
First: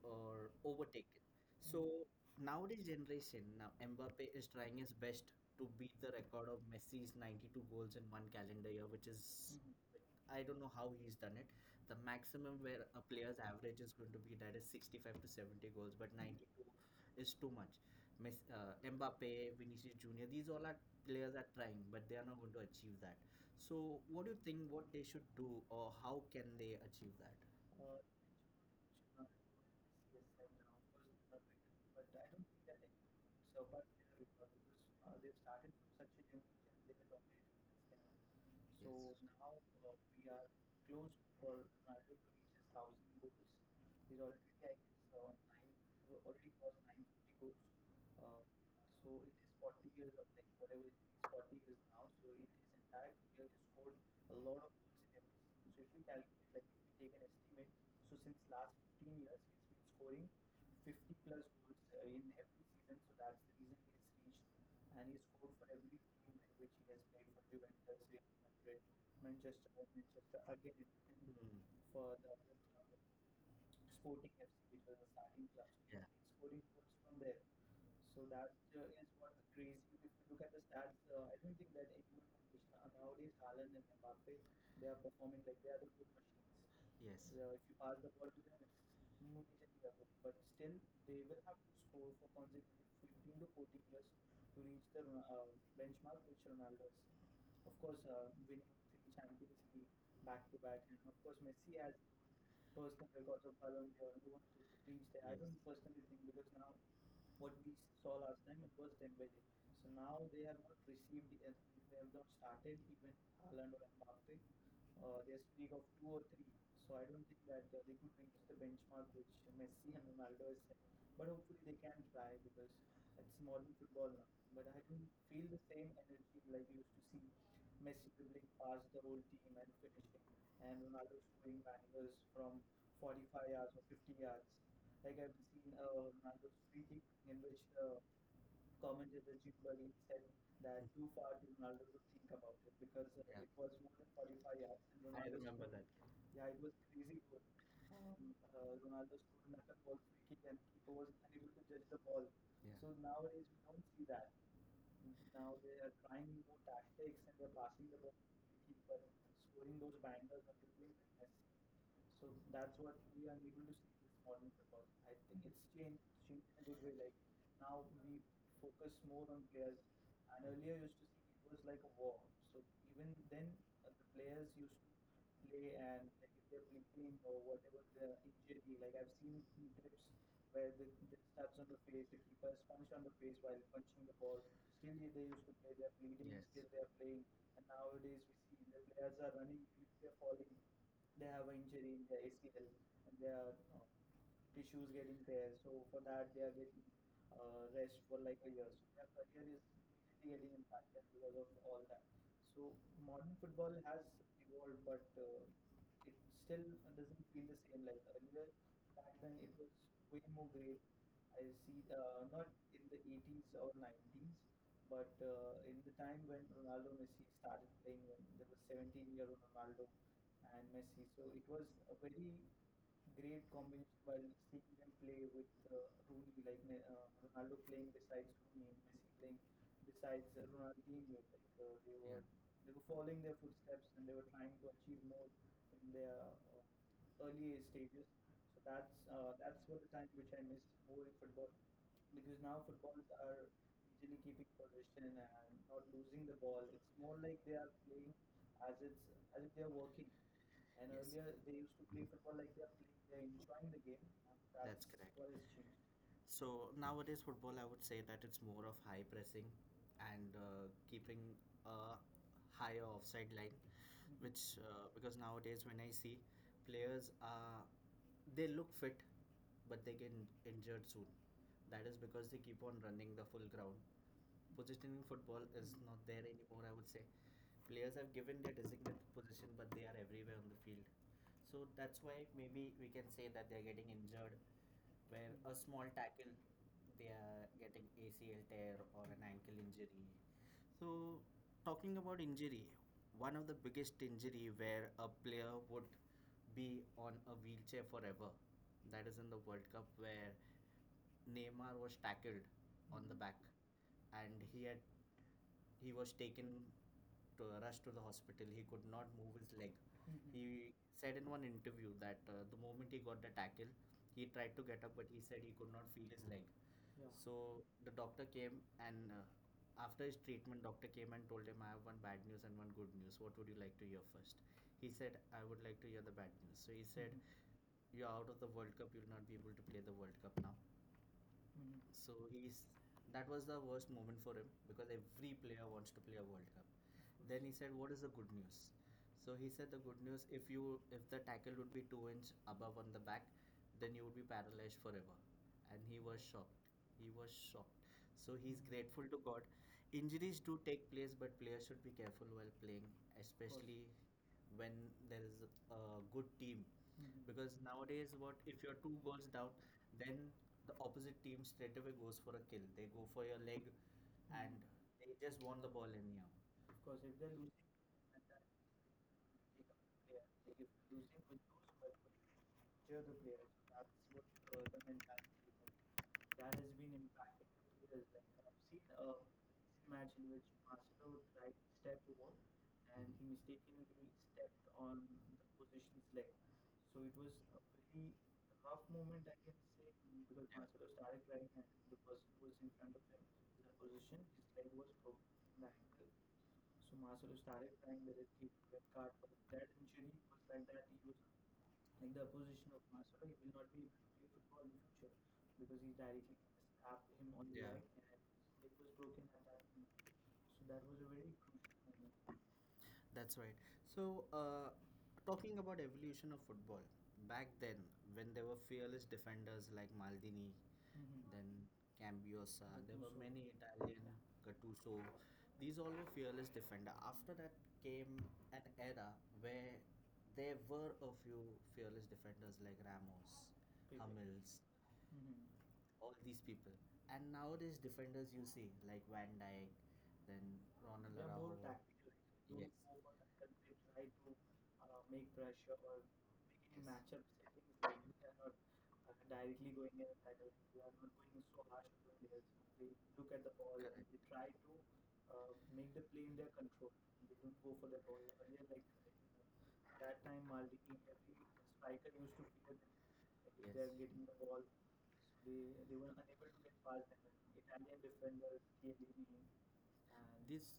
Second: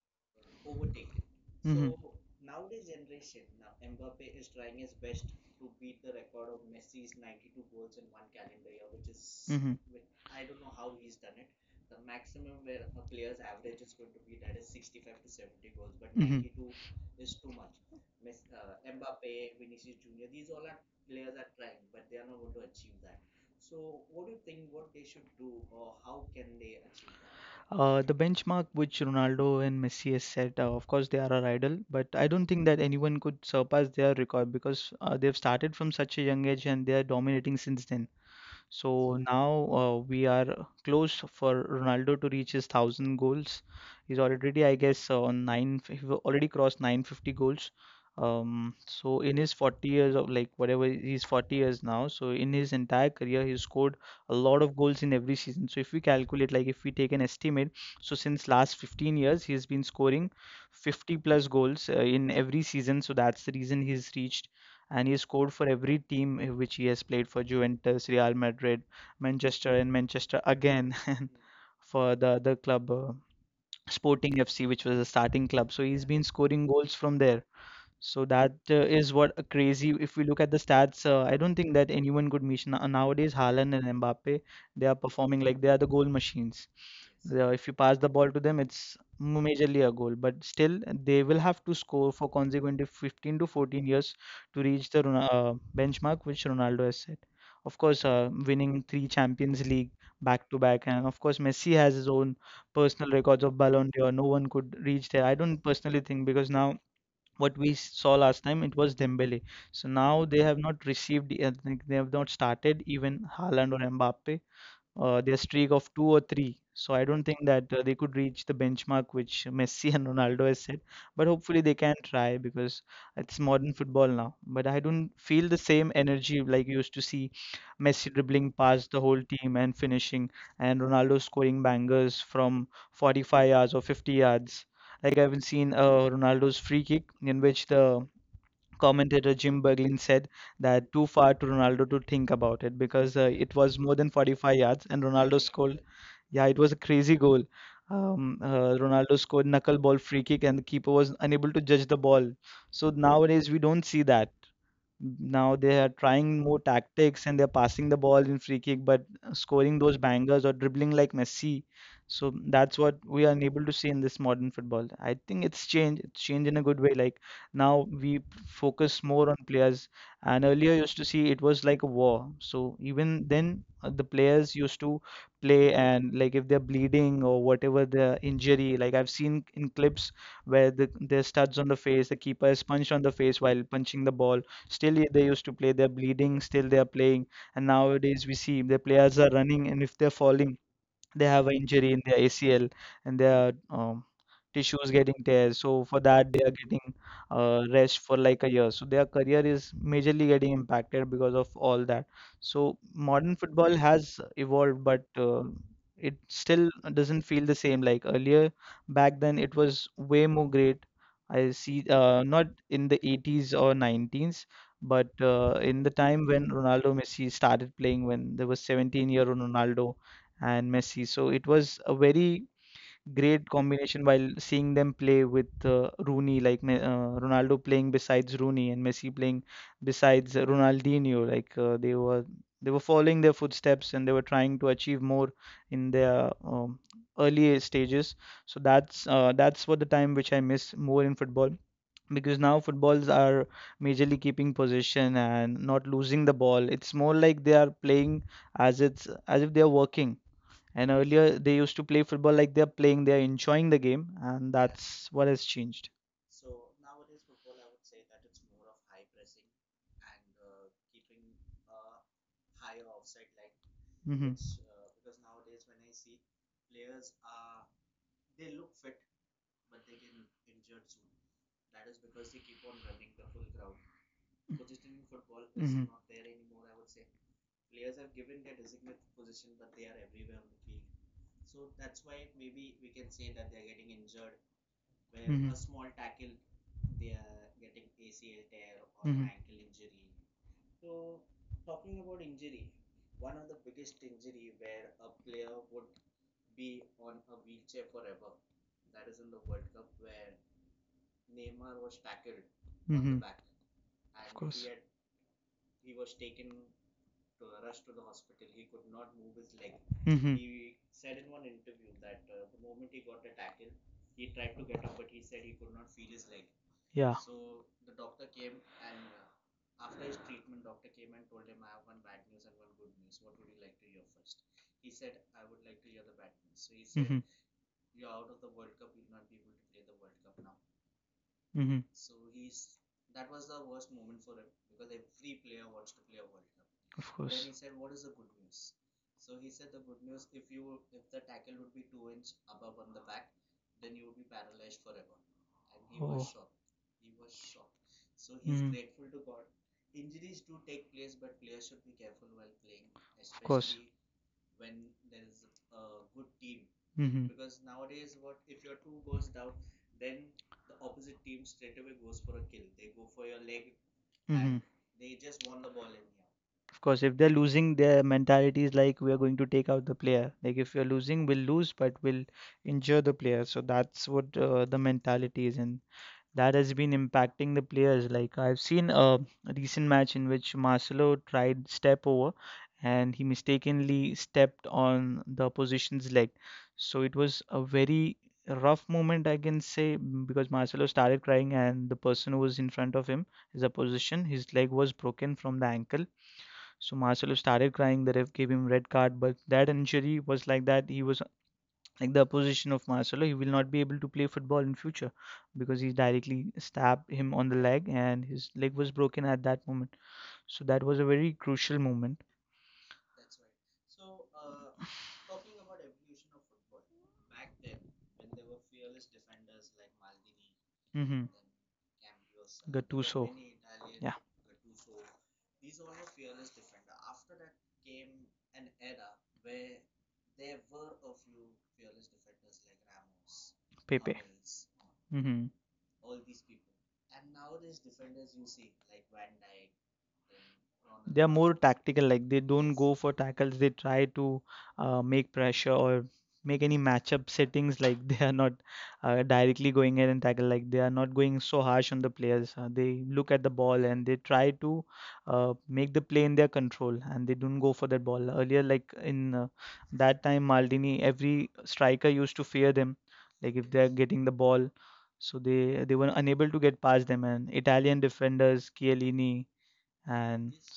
[SPEAKER 1] overtake it.
[SPEAKER 2] hmm
[SPEAKER 1] So nowadays generation now Mbappe is trying his best to beat the record of Messi's 92 goals in one calendar year, which is I don't know how he's done it. The maximum where a player's average is going to be that is
[SPEAKER 2] hmm
[SPEAKER 1] 65 to 70 goals, but
[SPEAKER 2] Mhm.
[SPEAKER 1] 92 is too much. Mbappe, Vinicius Junior, these all are players are trying, but they are not going to achieve that. So, what do you think? What they should do, or how can they achieve that?
[SPEAKER 2] The benchmark which Ronaldo and Messi has set, of course, they are our idol, but I don't think that anyone could surpass their record because they've started from such a young age and they are dominating since then.
[SPEAKER 1] So
[SPEAKER 2] So now we are close for Ronaldo to reach his 1,000 goals. He's
[SPEAKER 1] yes.
[SPEAKER 2] already, I guess, on nine. He already crossed 950 goals.
[SPEAKER 1] So for Herod, so
[SPEAKER 2] So
[SPEAKER 1] it's
[SPEAKER 2] in his 40 years of like whatever he's 40
[SPEAKER 1] 40.
[SPEAKER 2] years now, so in his entire career, he scored a lot of goals in every season.
[SPEAKER 1] So
[SPEAKER 2] So
[SPEAKER 1] if
[SPEAKER 2] if we
[SPEAKER 1] we calculate,
[SPEAKER 2] calculate, like
[SPEAKER 1] like if
[SPEAKER 2] if we
[SPEAKER 1] we
[SPEAKER 2] take
[SPEAKER 1] take
[SPEAKER 2] an
[SPEAKER 1] an
[SPEAKER 2] estimate,
[SPEAKER 1] estimate, so
[SPEAKER 2] so
[SPEAKER 1] since
[SPEAKER 2] since
[SPEAKER 1] last
[SPEAKER 2] last 15
[SPEAKER 1] 15 years,
[SPEAKER 2] years, he has
[SPEAKER 1] he's been
[SPEAKER 2] been
[SPEAKER 1] scoring
[SPEAKER 2] scoring
[SPEAKER 1] 50
[SPEAKER 2] 50
[SPEAKER 1] plus
[SPEAKER 2] plus goals in
[SPEAKER 1] goals
[SPEAKER 2] every season. So that's the reason he's reached and
[SPEAKER 1] in
[SPEAKER 2] he scored for every team in which he has played for Juventus, Real Madrid, Manchester,
[SPEAKER 1] Manchester.
[SPEAKER 2] and Manchester again <laughs> and
[SPEAKER 1] Hmm.
[SPEAKER 2] for
[SPEAKER 1] For
[SPEAKER 2] the
[SPEAKER 1] the
[SPEAKER 2] other club, Sporting FC, which was the starting club. So he's been scoring goals from there. So that is what a crazy. If we look at the stats, I don't think that anyone could match nowadays. Haaland and Mbappe, they are
[SPEAKER 1] their points.
[SPEAKER 2] performing like they are the goal machines.
[SPEAKER 1] Yes.
[SPEAKER 2] They if you
[SPEAKER 1] So
[SPEAKER 2] pass the ball to them,
[SPEAKER 1] if
[SPEAKER 2] it's
[SPEAKER 1] you
[SPEAKER 2] majorly a goal. But still, they will have to score for consecutive 15 to 14 years to reach the benchmark which Ronaldo has set.
[SPEAKER 1] of
[SPEAKER 2] Of
[SPEAKER 1] course,
[SPEAKER 2] course, winning three Champions League
[SPEAKER 1] back
[SPEAKER 2] back to back, and of course, Messi has his own
[SPEAKER 1] first,
[SPEAKER 2] personal records of Ballon d'Or. No one could reach there.
[SPEAKER 1] I
[SPEAKER 2] I
[SPEAKER 1] don't
[SPEAKER 2] don't
[SPEAKER 1] know
[SPEAKER 2] personally think because now
[SPEAKER 1] what.
[SPEAKER 2] what we saw last time it was Dembele.
[SPEAKER 1] So
[SPEAKER 2] So
[SPEAKER 1] now
[SPEAKER 2] now they have not received. I think they have not started even Haaland or Mbappe
[SPEAKER 1] they
[SPEAKER 2] their streak of two or three.
[SPEAKER 1] so
[SPEAKER 2] So
[SPEAKER 1] I
[SPEAKER 2] I don't
[SPEAKER 1] don't
[SPEAKER 2] think that they could
[SPEAKER 1] know
[SPEAKER 2] reach the
[SPEAKER 1] the benchmark
[SPEAKER 2] benchmark
[SPEAKER 1] which
[SPEAKER 2] which <laughs>
[SPEAKER 1] Messi
[SPEAKER 2] Messi
[SPEAKER 1] and
[SPEAKER 2] and Ronaldo
[SPEAKER 1] Ronaldo,
[SPEAKER 2] has set. But
[SPEAKER 1] but hopefully
[SPEAKER 2] hopefully they
[SPEAKER 1] they
[SPEAKER 2] can
[SPEAKER 1] can try
[SPEAKER 2] try
[SPEAKER 1] because
[SPEAKER 2] because
[SPEAKER 1] it's
[SPEAKER 2] it's modern
[SPEAKER 1] modern football
[SPEAKER 2] football
[SPEAKER 1] now.
[SPEAKER 2] now. But I don't
[SPEAKER 1] Didn't feel
[SPEAKER 2] feel the
[SPEAKER 1] the same
[SPEAKER 2] same
[SPEAKER 1] energy
[SPEAKER 2] energy like
[SPEAKER 1] like
[SPEAKER 2] you
[SPEAKER 1] you
[SPEAKER 2] used
[SPEAKER 1] used
[SPEAKER 2] to
[SPEAKER 1] to see
[SPEAKER 2] see Messi
[SPEAKER 1] Messi dribbling
[SPEAKER 2] dribbling
[SPEAKER 1] past
[SPEAKER 2] past the
[SPEAKER 1] the
[SPEAKER 2] whole
[SPEAKER 1] whole
[SPEAKER 2] team
[SPEAKER 1] team and
[SPEAKER 2] and
[SPEAKER 1] finishing,
[SPEAKER 2] finishing,
[SPEAKER 1] and
[SPEAKER 2] and
[SPEAKER 1] Ronaldo
[SPEAKER 2] Ronaldo
[SPEAKER 1] shooting
[SPEAKER 2] scoring
[SPEAKER 1] bangers
[SPEAKER 2] bangers
[SPEAKER 1] from
[SPEAKER 2] from
[SPEAKER 1] 45
[SPEAKER 2] 45 yards
[SPEAKER 1] yards
[SPEAKER 2] or
[SPEAKER 1] or
[SPEAKER 2] 50
[SPEAKER 1] 50 yards.
[SPEAKER 2] yards. Like I haven't seen
[SPEAKER 1] Uh,
[SPEAKER 2] Ronaldo's free kick in which
[SPEAKER 1] uh,
[SPEAKER 2] the
[SPEAKER 1] com-
[SPEAKER 2] Commentator Jim Berglund said
[SPEAKER 1] that
[SPEAKER 2] that
[SPEAKER 1] I
[SPEAKER 2] too far to Ronaldo to think about it because it was more than 45 yards and Ronaldo
[SPEAKER 1] remember
[SPEAKER 2] scored.
[SPEAKER 1] that. Yeah.
[SPEAKER 2] Yeah, it
[SPEAKER 1] Yeah.
[SPEAKER 2] was a crazy goal. Ronaldo scored knuckleball free kick and the keeper was unable to judge the ball. So
[SPEAKER 1] So,
[SPEAKER 2] nowadays we don't see that. Now they are trying more tactics and they're passing the ball in free kick, but scoring those bangers or dribbling like Messi. So that's what we are unable to see in this modern football. I think it's changed. It's changed in a good way. Like
[SPEAKER 1] so
[SPEAKER 2] now
[SPEAKER 1] we
[SPEAKER 2] we focus more on players, and earlier used to see it was like a war. So even
[SPEAKER 1] then
[SPEAKER 2] then, the players used to play and like if they're
[SPEAKER 1] you
[SPEAKER 2] bleeding
[SPEAKER 1] know
[SPEAKER 2] or
[SPEAKER 1] what
[SPEAKER 2] whatever the injury. Like
[SPEAKER 1] like
[SPEAKER 2] I've
[SPEAKER 1] I've seen
[SPEAKER 2] seen in clips
[SPEAKER 1] where
[SPEAKER 2] where
[SPEAKER 1] the
[SPEAKER 2] there's studs on the face, the keeper is punched on the
[SPEAKER 1] plays
[SPEAKER 2] face
[SPEAKER 1] while
[SPEAKER 2] while punching the
[SPEAKER 1] the
[SPEAKER 2] ball.
[SPEAKER 1] ball is
[SPEAKER 2] Still, they used to play. They're
[SPEAKER 1] leading.
[SPEAKER 2] bleeding. Still,
[SPEAKER 1] Yes.
[SPEAKER 2] they are playing. And nowadays, we see the players are running, and if they're
[SPEAKER 1] They're falling,
[SPEAKER 2] falling, they
[SPEAKER 1] they
[SPEAKER 2] have
[SPEAKER 1] have
[SPEAKER 2] an
[SPEAKER 1] an
[SPEAKER 2] injury
[SPEAKER 1] injury
[SPEAKER 2] in
[SPEAKER 1] in
[SPEAKER 2] their
[SPEAKER 1] their ACL
[SPEAKER 2] ACL
[SPEAKER 1] and
[SPEAKER 2] and
[SPEAKER 1] their
[SPEAKER 2] their
[SPEAKER 1] uh, tissues
[SPEAKER 2] tissues
[SPEAKER 1] get
[SPEAKER 2] getting tears.
[SPEAKER 1] impaired. So
[SPEAKER 2] So
[SPEAKER 1] for
[SPEAKER 2] for
[SPEAKER 1] that,
[SPEAKER 2] that, they
[SPEAKER 1] they
[SPEAKER 2] are
[SPEAKER 1] are getting
[SPEAKER 2] getting
[SPEAKER 1] rest
[SPEAKER 2] rest for
[SPEAKER 1] for like
[SPEAKER 2] like a year. So their career is majorly getting
[SPEAKER 1] impacted
[SPEAKER 2] impacted because
[SPEAKER 1] because
[SPEAKER 2] of
[SPEAKER 1] of all
[SPEAKER 2] all
[SPEAKER 1] that.
[SPEAKER 2] that.
[SPEAKER 1] So
[SPEAKER 2] So
[SPEAKER 1] modern
[SPEAKER 2] modern
[SPEAKER 1] football,
[SPEAKER 2] football has evolved,
[SPEAKER 1] but
[SPEAKER 2] but it still doesn't feel the same. Like earlier, back then, it was way more great. I
[SPEAKER 1] see
[SPEAKER 2] see,
[SPEAKER 1] that,
[SPEAKER 2] not in the 80s or 90s,
[SPEAKER 1] but
[SPEAKER 2] but in the time when Ronaldo Messi started playing, when there was
[SPEAKER 1] 17
[SPEAKER 2] 17-year-old Ronaldo and Messi. So it was a very great combination while seeing them play with Rooney, like Ronaldo playing besides Rooney and Messi playing besides Ronaldinho. Like they were
[SPEAKER 1] falling
[SPEAKER 2] following their
[SPEAKER 1] their
[SPEAKER 2] footsteps and they were trying to achieve more in
[SPEAKER 1] in
[SPEAKER 2] their
[SPEAKER 1] their
[SPEAKER 2] early stages. So that's what the time which I miss more in football because now footballs are majorly keeping possession and not losing the
[SPEAKER 1] the ball.
[SPEAKER 2] ball. It's more like they are playing as it's as if they are working. And earlier they used to play football like they're playing, they're enjoying the game, and
[SPEAKER 1] That's
[SPEAKER 2] that's what
[SPEAKER 1] correct.
[SPEAKER 2] has changed.
[SPEAKER 1] So nowadays, football, I would say that it's more of high pressing and keeping a higher offside line,
[SPEAKER 2] Mm-hmm.
[SPEAKER 1] which because nowadays when I see players are they look fit, but they get injured soon. That is because they keep on running the full ground. Positioning football is
[SPEAKER 2] Mm-hmm.
[SPEAKER 1] not there
[SPEAKER 2] hmm
[SPEAKER 1] anymore. I would say players have given their designated position, but they are everywhere on the field. So that's why maybe we can say that they're getting injured where a small tackle they are getting ACL tear or an ankle injury. So talking about injury, one of the biggest injury where a player would be on a wheelchair forever. That is in the World Cup where Neymar was tackled
[SPEAKER 2] hmm
[SPEAKER 1] on the
[SPEAKER 2] hmm
[SPEAKER 1] back and
[SPEAKER 2] Of course.
[SPEAKER 1] he was taken to rush to the hospital. He could not move his leg. Mm-hmm.
[SPEAKER 2] Hmm
[SPEAKER 1] He said in one interview that the moment he got the tackle, he tried to get up, but he said he could not feel his leg. Yeah.
[SPEAKER 2] Yeah.
[SPEAKER 1] So the doctor came and after his treatment, doctor came and told him, "I have one bad news and one good news. What would you like to hear first? He said, "I would like to hear the bad news." So he said,
[SPEAKER 2] hmm
[SPEAKER 1] mm-hmm. "You're out of the World Cup. You'll not be able to play the World Cup now." Mhm.
[SPEAKER 2] hmm
[SPEAKER 1] So he's that was the worst moment for him because every player wants to play a World Cup.
[SPEAKER 2] Of
[SPEAKER 1] Of then
[SPEAKER 2] course.
[SPEAKER 1] course. He said, "What is the good news?" So he said, "The good news if the tackle would be 2 inch above on the back, then you would be paralyzed forever." And he was, wow, shocked. He was shocked. So he's, mhm, grateful to God. Injuries do take place, but players should be careful while playing, of
[SPEAKER 2] Oh.
[SPEAKER 1] course,
[SPEAKER 2] Mhm. Of course.
[SPEAKER 1] especially when there is a good team, mhm,
[SPEAKER 2] Hmm
[SPEAKER 1] because nowadays what if you're 2 goals down then the opposite team straight away goes for a kill. They go for your leg,
[SPEAKER 2] and hmm
[SPEAKER 1] and they just want the ball anyhow.
[SPEAKER 2] Of
[SPEAKER 1] Of course,
[SPEAKER 2] course, if they're losing, their mentality is like we are going to take out the player. Like if you're losing, we'll lose, but we'll
[SPEAKER 1] the
[SPEAKER 2] injure the
[SPEAKER 1] player,
[SPEAKER 2] player. So that's what
[SPEAKER 1] the
[SPEAKER 2] the
[SPEAKER 1] mentality
[SPEAKER 2] mentality is in. That
[SPEAKER 1] that has
[SPEAKER 2] has been
[SPEAKER 1] been in match
[SPEAKER 2] impacting the players. Like I've seen a recent match in
[SPEAKER 1] in which
[SPEAKER 2] which Marcelo tried step over
[SPEAKER 1] and
[SPEAKER 2] and he
[SPEAKER 1] he mistakes
[SPEAKER 2] mistakenly stepped
[SPEAKER 1] on.
[SPEAKER 2] on the opposition's leg.
[SPEAKER 1] So
[SPEAKER 2] So
[SPEAKER 1] it
[SPEAKER 2] it
[SPEAKER 1] was
[SPEAKER 2] was
[SPEAKER 1] a
[SPEAKER 2] a very
[SPEAKER 1] tough
[SPEAKER 2] rough
[SPEAKER 1] moment
[SPEAKER 2] moment, I
[SPEAKER 1] and
[SPEAKER 2] can say, because
[SPEAKER 1] because of the
[SPEAKER 2] Marcelo started crying and the person who was in front of him, his opposition,
[SPEAKER 1] position.
[SPEAKER 2] his leg was broken from the ankle.
[SPEAKER 1] So
[SPEAKER 2] So
[SPEAKER 1] master
[SPEAKER 2] Marcelo started crying.
[SPEAKER 1] trying
[SPEAKER 2] The
[SPEAKER 1] whether
[SPEAKER 2] ref gave
[SPEAKER 1] he
[SPEAKER 2] him
[SPEAKER 1] red
[SPEAKER 2] red
[SPEAKER 1] card,
[SPEAKER 2] card, but that injury was like
[SPEAKER 1] red
[SPEAKER 2] that.
[SPEAKER 1] card,
[SPEAKER 2] He was like
[SPEAKER 1] like
[SPEAKER 2] the
[SPEAKER 1] the
[SPEAKER 2] position of Marcelo, he will not be able to play
[SPEAKER 1] because
[SPEAKER 2] football in future because he
[SPEAKER 1] he died
[SPEAKER 2] directly stabbed him on
[SPEAKER 1] on
[SPEAKER 2] the
[SPEAKER 1] the, yeah, line
[SPEAKER 2] leg and his
[SPEAKER 1] and it
[SPEAKER 2] leg
[SPEAKER 1] was
[SPEAKER 2] was
[SPEAKER 1] broken
[SPEAKER 2] broken at
[SPEAKER 1] at that
[SPEAKER 2] that moment.
[SPEAKER 1] moment.
[SPEAKER 2] So
[SPEAKER 1] So
[SPEAKER 2] that
[SPEAKER 1] that
[SPEAKER 2] was
[SPEAKER 1] was
[SPEAKER 2] a
[SPEAKER 1] a
[SPEAKER 2] very
[SPEAKER 1] very crucial
[SPEAKER 2] crucial
[SPEAKER 1] moment.
[SPEAKER 2] moment.
[SPEAKER 1] That's right. So, uh, Talking about evolution of football, back then when there were fearless defenders like Maldini,
[SPEAKER 2] Mm-hmm.
[SPEAKER 1] then Cambiosa, there were Gattuso.
[SPEAKER 2] Gattuso.
[SPEAKER 1] Many Italian
[SPEAKER 2] Yeah,
[SPEAKER 1] Gattuso. These all were fearless defender. After that came an era where there were a few fearless defenders like Ramos, Pele.
[SPEAKER 2] Pepe.
[SPEAKER 1] Hummels, Mhm.
[SPEAKER 2] Mm-hmm.
[SPEAKER 1] all these people. And nowadays defenders you see like Van Dijk, then Ronald They
[SPEAKER 2] They are
[SPEAKER 1] are more
[SPEAKER 2] more
[SPEAKER 1] Araujo.
[SPEAKER 2] tactical, like they don't go for tackles. They try to make pressure
[SPEAKER 1] Pressure.
[SPEAKER 2] or make any matchup settings.
[SPEAKER 1] Ball and
[SPEAKER 2] Like <laughs> they are not directly going in and tackle. Like they are not going so harsh on the players. They look at the ball and they try to
[SPEAKER 1] make
[SPEAKER 2] make the
[SPEAKER 1] the
[SPEAKER 2] play
[SPEAKER 1] play in
[SPEAKER 2] in their
[SPEAKER 1] their control.
[SPEAKER 2] control. And they
[SPEAKER 1] They don't
[SPEAKER 2] don't go
[SPEAKER 1] go for
[SPEAKER 2] for
[SPEAKER 1] the
[SPEAKER 2] that
[SPEAKER 1] ball.
[SPEAKER 2] ball. Earlier,
[SPEAKER 1] Earlier, like
[SPEAKER 2] like in
[SPEAKER 1] uh,
[SPEAKER 2] uh,
[SPEAKER 1] that
[SPEAKER 2] that
[SPEAKER 1] time,
[SPEAKER 2] time,
[SPEAKER 1] Maldini,
[SPEAKER 2] Maldini,
[SPEAKER 1] every
[SPEAKER 2] every
[SPEAKER 1] striker
[SPEAKER 2] striker
[SPEAKER 1] used
[SPEAKER 2] used to
[SPEAKER 1] to feel
[SPEAKER 2] fear them.
[SPEAKER 1] that
[SPEAKER 2] Like
[SPEAKER 1] if
[SPEAKER 2] if
[SPEAKER 1] yes.
[SPEAKER 2] they
[SPEAKER 1] they
[SPEAKER 2] are
[SPEAKER 1] are Yes. getting
[SPEAKER 2] getting the
[SPEAKER 1] the ball,
[SPEAKER 2] ball, so
[SPEAKER 1] they,
[SPEAKER 2] they
[SPEAKER 1] they
[SPEAKER 2] they
[SPEAKER 1] were
[SPEAKER 2] were
[SPEAKER 1] unable
[SPEAKER 2] unable
[SPEAKER 1] to
[SPEAKER 2] to
[SPEAKER 1] get
[SPEAKER 2] get
[SPEAKER 1] past
[SPEAKER 2] past
[SPEAKER 1] them.
[SPEAKER 2] them. And
[SPEAKER 1] Italian
[SPEAKER 2] Italian
[SPEAKER 1] defenders,
[SPEAKER 2] defenders,
[SPEAKER 1] Chiellini,
[SPEAKER 2] Chiellini
[SPEAKER 1] and
[SPEAKER 2] and
[SPEAKER 1] this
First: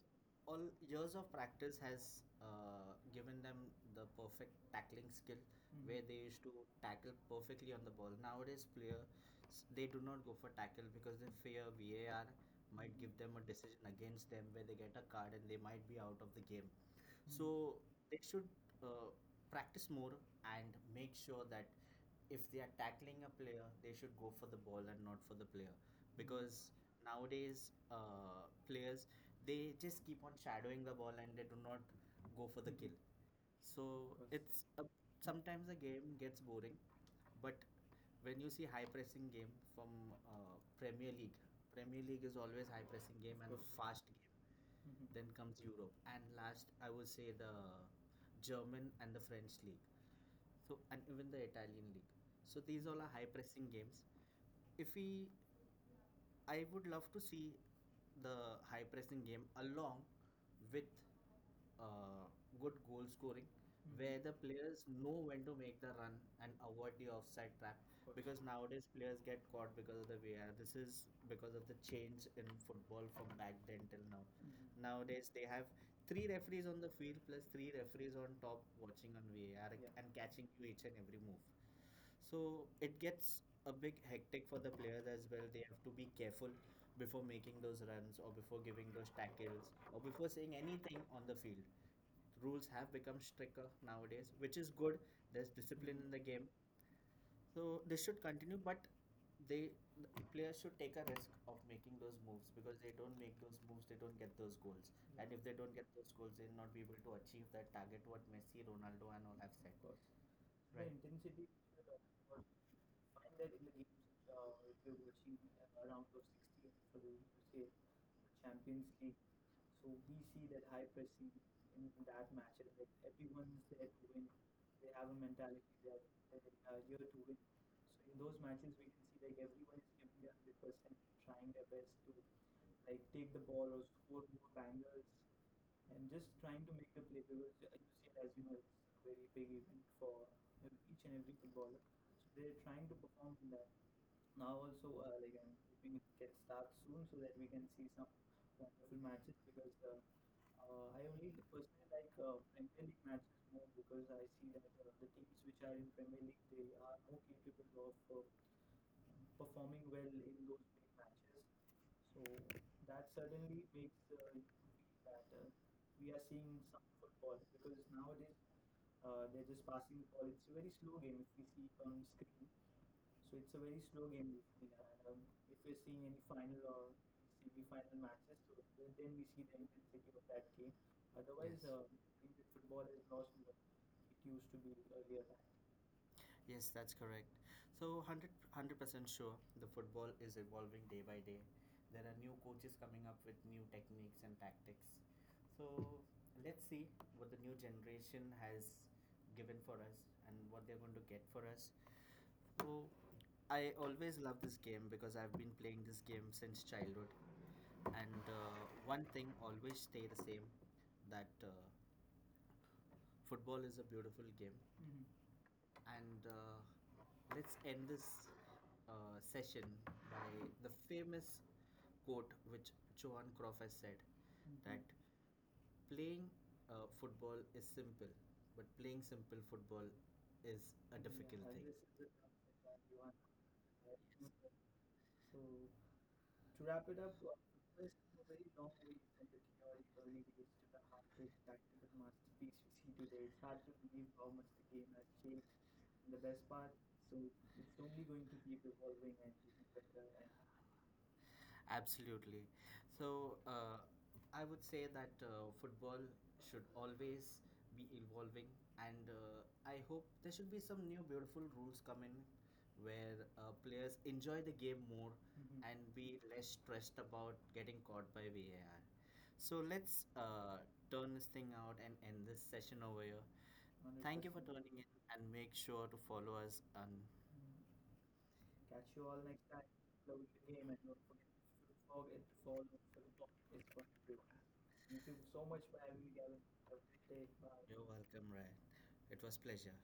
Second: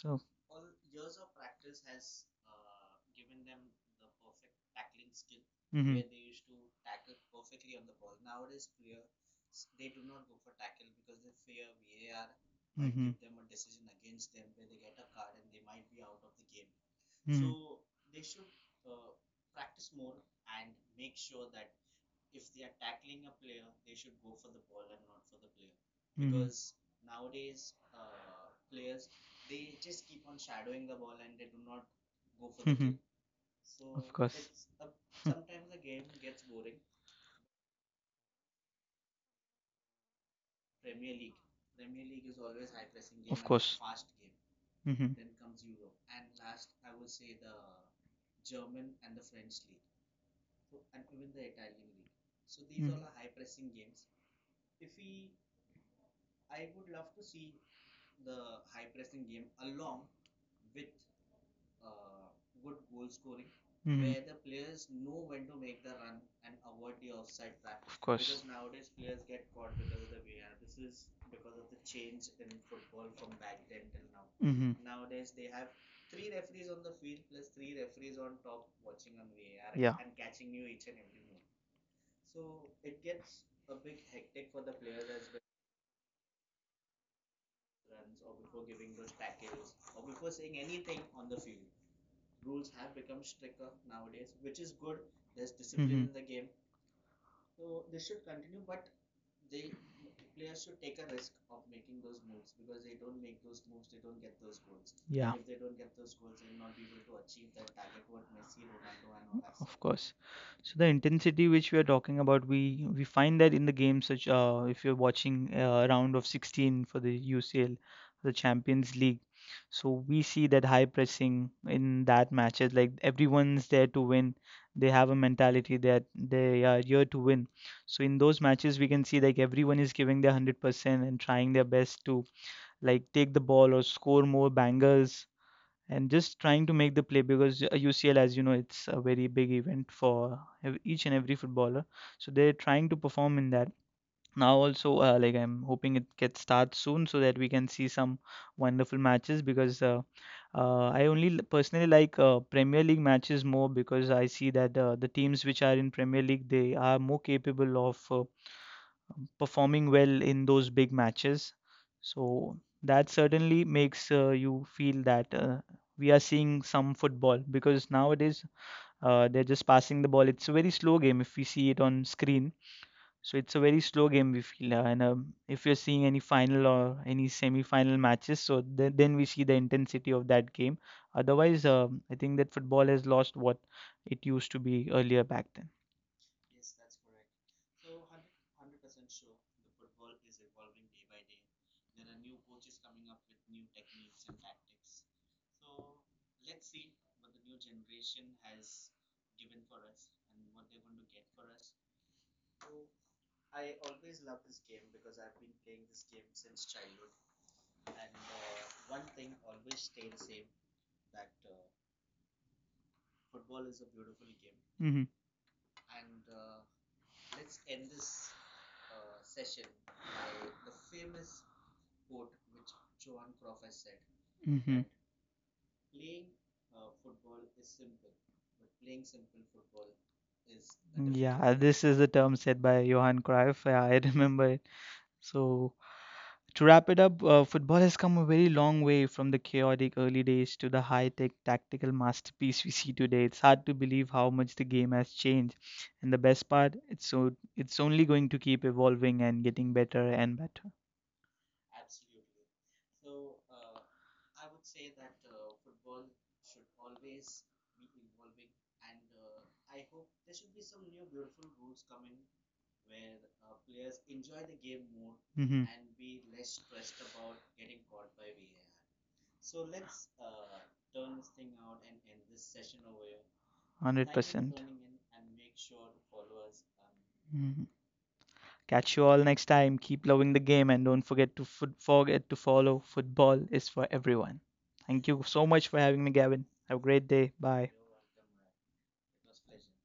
[SPEAKER 1] all years of practice has given them the perfect tackling skill, mhm,
[SPEAKER 2] hmm
[SPEAKER 1] where they used to tackle perfectly on the ball. Nowadays, players they do not go for tackle because they fear VAR might give them a decision against them where they get a card and they might be out of the game. So they should uh, practice more and make sure that if they are tackling a player, they should go for the ball and not for the player. Because nowadays, players they just keep on shadowing the ball and they do not go for the kill. So because it's a, sometimes the game gets boring, but when you see high pressing game from Premier League, Premier League is always high pressing game and because fast game.
[SPEAKER 2] hmm
[SPEAKER 1] Mhm. Then
[SPEAKER 2] hmm
[SPEAKER 1] comes Europe, and last I would say the German and the French league, so and even the Italian league. So these all are high pressing games. If we I would love to see the high pressing game along with uh, good goal scoring, mm, where the players know when to make the run and avoid the offside trap. Because nowadays players get caught because of the VAR. This is because of the change in football from back then till now. Mhm.
[SPEAKER 2] hmm
[SPEAKER 1] Nowadays they have three referees on the field plus three referees on top watching on VAR, yeah, and catching you each and every move. So it gets a big hectic for the players as well. They have to be careful before making those runs or before giving those tackles or before saying anything on the field. Rules have become stricter nowadays, which is good. There's
[SPEAKER 2] there's
[SPEAKER 1] discipline
[SPEAKER 2] hmm
[SPEAKER 1] in the game. So this should continue, but they the players should take a risk of making those moves because they don't make those moves, they don't get those goals. Yeah, and
[SPEAKER 2] yeah,
[SPEAKER 1] if they don't get those goals, they'll not be able to achieve that target what Messi, Ronaldo and all have
[SPEAKER 2] of
[SPEAKER 1] set. Course.
[SPEAKER 2] course. So the
[SPEAKER 1] Right.
[SPEAKER 2] intensity which we are talking about, we find that in the games such if you're
[SPEAKER 1] Right.
[SPEAKER 2] watching round of 16 for
[SPEAKER 1] For
[SPEAKER 2] the
[SPEAKER 1] the say
[SPEAKER 2] UCL, the
[SPEAKER 1] Champions
[SPEAKER 2] Champions
[SPEAKER 1] League.
[SPEAKER 2] League.
[SPEAKER 1] So
[SPEAKER 2] So
[SPEAKER 1] we
[SPEAKER 2] we see that high pressing in that matches. Like everyone's there to win. They have
[SPEAKER 1] have
[SPEAKER 2] a
[SPEAKER 1] a mentality.
[SPEAKER 2] mentality that they are here to win. So
[SPEAKER 1] So
[SPEAKER 2] in
[SPEAKER 1] those
[SPEAKER 2] those
[SPEAKER 1] matches,
[SPEAKER 2] matches, we can see
[SPEAKER 1] like
[SPEAKER 2] like
[SPEAKER 1] every,
[SPEAKER 2] everyone is giving their 100% and trying their best to
[SPEAKER 1] like,
[SPEAKER 2] like
[SPEAKER 1] take
[SPEAKER 2] take
[SPEAKER 1] the
[SPEAKER 2] the
[SPEAKER 1] ball
[SPEAKER 2] ball
[SPEAKER 1] or
[SPEAKER 2] or score
[SPEAKER 1] so.
[SPEAKER 2] more bangers and
[SPEAKER 1] And
[SPEAKER 2] just
[SPEAKER 1] just
[SPEAKER 2] trying to make the play because UCL, as you know, it's a
[SPEAKER 1] a big
[SPEAKER 2] very big
[SPEAKER 1] event
[SPEAKER 2] event
[SPEAKER 1] for
[SPEAKER 2] for
[SPEAKER 1] each
[SPEAKER 2] each and
[SPEAKER 1] and
[SPEAKER 2] every
[SPEAKER 1] every footballer.
[SPEAKER 2] footballer. So
[SPEAKER 1] So
[SPEAKER 2] they're trying
[SPEAKER 1] trying
[SPEAKER 2] to
[SPEAKER 1] to
[SPEAKER 2] perform
[SPEAKER 1] perform
[SPEAKER 2] in
[SPEAKER 1] in
[SPEAKER 2] that.
[SPEAKER 1] that.
[SPEAKER 2] Now
[SPEAKER 1] Now
[SPEAKER 2] also,
[SPEAKER 1] also, like,
[SPEAKER 2] like I'm hoping
[SPEAKER 1] hoping it
[SPEAKER 2] it
[SPEAKER 1] gets
[SPEAKER 2] gets
[SPEAKER 1] start
[SPEAKER 2] starts
[SPEAKER 1] soon
[SPEAKER 2] soon
[SPEAKER 1] so
[SPEAKER 2] so
[SPEAKER 1] that
[SPEAKER 2] that we
[SPEAKER 1] we can
[SPEAKER 2] can see
[SPEAKER 1] see some
[SPEAKER 2] some wonderful
[SPEAKER 1] wonderful matches
[SPEAKER 2] matches
[SPEAKER 1] because
[SPEAKER 2] because uh, uh,
[SPEAKER 1] I
[SPEAKER 2] I only
[SPEAKER 1] only
[SPEAKER 2] personally
[SPEAKER 1] personally like
[SPEAKER 2] like
[SPEAKER 1] Premier
[SPEAKER 2] Premier League
[SPEAKER 1] League matches
[SPEAKER 2] matches
[SPEAKER 1] more
[SPEAKER 2] more
[SPEAKER 1] because
[SPEAKER 2] because I
[SPEAKER 1] I
[SPEAKER 2] see
[SPEAKER 1] see that
[SPEAKER 2] that the teams which
[SPEAKER 1] which
[SPEAKER 2] are
[SPEAKER 1] are in
[SPEAKER 2] in Premier
[SPEAKER 1] Premier
[SPEAKER 2] League they are more
[SPEAKER 1] League
[SPEAKER 2] capable of
[SPEAKER 1] of performing
[SPEAKER 2] performing
[SPEAKER 1] well
[SPEAKER 2] well
[SPEAKER 1] in
[SPEAKER 2] in
[SPEAKER 1] those.
[SPEAKER 2] those big matches.
[SPEAKER 1] So
[SPEAKER 2] So that
[SPEAKER 1] that
[SPEAKER 2] certainly
[SPEAKER 1] suddenly
[SPEAKER 2] makes you feel
[SPEAKER 1] that,
[SPEAKER 2] that we are
[SPEAKER 1] being
[SPEAKER 2] seeing
[SPEAKER 1] some
[SPEAKER 2] some football
[SPEAKER 1] football is
[SPEAKER 2] because
[SPEAKER 1] now,
[SPEAKER 2] nowadays they're
[SPEAKER 1] they're just
[SPEAKER 2] just passing the ball. It's a very
[SPEAKER 1] slow
[SPEAKER 2] slow game
[SPEAKER 1] game if
[SPEAKER 2] if we
[SPEAKER 1] you see
[SPEAKER 2] see it
[SPEAKER 1] on
[SPEAKER 2] on
[SPEAKER 1] screen.
[SPEAKER 2] screen. So
[SPEAKER 1] So it's
[SPEAKER 2] it's a
[SPEAKER 1] a
[SPEAKER 2] very
[SPEAKER 1] very
[SPEAKER 2] slow
[SPEAKER 1] slow
[SPEAKER 2] game
[SPEAKER 1] game.
[SPEAKER 2] we
[SPEAKER 1] You
[SPEAKER 2] feel, and
[SPEAKER 1] know, and, if
[SPEAKER 2] if
[SPEAKER 1] we
[SPEAKER 2] you're
[SPEAKER 1] are seeing
[SPEAKER 2] seeing any
[SPEAKER 1] any final
[SPEAKER 2] final
[SPEAKER 1] or
[SPEAKER 2] or any semi-final
[SPEAKER 1] semi-final matches,
[SPEAKER 2] matches,
[SPEAKER 1] so
[SPEAKER 2] so then
[SPEAKER 1] they're
[SPEAKER 2] we see the intensity of
[SPEAKER 1] that
[SPEAKER 2] that
[SPEAKER 1] game.
[SPEAKER 2] game. Otherwise,
[SPEAKER 1] Because
[SPEAKER 2] I think that football
[SPEAKER 1] football is
[SPEAKER 2] has
[SPEAKER 1] lost.
[SPEAKER 2] lost what
[SPEAKER 1] It
[SPEAKER 2] it
[SPEAKER 1] used
[SPEAKER 2] used
[SPEAKER 1] to
[SPEAKER 2] to
[SPEAKER 1] be
[SPEAKER 2] be earlier
[SPEAKER 1] earlier.
[SPEAKER 2] back then.
[SPEAKER 1] Yes, that's correct. So 100% sure the football is evolving day by day. There are new coaches coming up with new techniques and tactics. So let's see what the new generation has given for us and what they're going to get for us. So I always love this game because I've been playing this game since childhood, and one thing always stay the same, that football is a beautiful game,
[SPEAKER 2] Mm-hmm.
[SPEAKER 1] and let's end this session by the famous quote which Johan Cruyff has said, mm-hmm, that
[SPEAKER 2] Mm-hmm.
[SPEAKER 1] playing football is simple, but playing simple football is a difficult,
[SPEAKER 2] Yeah,
[SPEAKER 1] yeah,
[SPEAKER 2] this is the
[SPEAKER 1] thing.
[SPEAKER 2] term said by Johan Cruyff. <laughs> Yeah, I remember it.
[SPEAKER 1] So,
[SPEAKER 2] So,
[SPEAKER 1] to
[SPEAKER 2] to
[SPEAKER 1] wrap
[SPEAKER 2] wrap
[SPEAKER 1] it,
[SPEAKER 2] it up, football has come a very long way from the chaotic early days to the high tech tactical
[SPEAKER 1] speaks we see
[SPEAKER 2] masterpiece we see today.
[SPEAKER 1] today,
[SPEAKER 2] It's hard to believe
[SPEAKER 1] believe
[SPEAKER 2] how
[SPEAKER 1] how much
[SPEAKER 2] much the game has
[SPEAKER 1] change
[SPEAKER 2] changed. And the
[SPEAKER 1] the best.
[SPEAKER 2] best part, it's
[SPEAKER 1] So,
[SPEAKER 2] so
[SPEAKER 1] it's
[SPEAKER 2] it's only
[SPEAKER 1] only
[SPEAKER 2] going
[SPEAKER 1] going
[SPEAKER 2] to
[SPEAKER 1] to keep.
[SPEAKER 2] keep evolving and getting better and better.
[SPEAKER 1] Absolutely. So, I would say that football should always be evolving, and I hope there should be some new beautiful rules come in where players enjoy the game more, mhm,
[SPEAKER 2] Mm-hmm.
[SPEAKER 1] and be less stressed about getting caught by VAR. So, let's turn this thing out and end this session over here. Thank you for
[SPEAKER 2] 100%.
[SPEAKER 1] 100%. Tuning in, and make sure to follow us on. Mm.
[SPEAKER 2] Mhm. Catch
[SPEAKER 1] Catch.
[SPEAKER 2] you all next time. Keep loving the game and don't forget to
[SPEAKER 1] Follow.
[SPEAKER 2] follow. Football is for everyone.
[SPEAKER 1] Thank
[SPEAKER 2] Thank
[SPEAKER 1] you
[SPEAKER 2] you
[SPEAKER 1] so
[SPEAKER 2] so much for having me,
[SPEAKER 1] much.
[SPEAKER 2] Gavin. Have a great day. Bye.
[SPEAKER 1] You're welcome, Ryan. It was pleasure.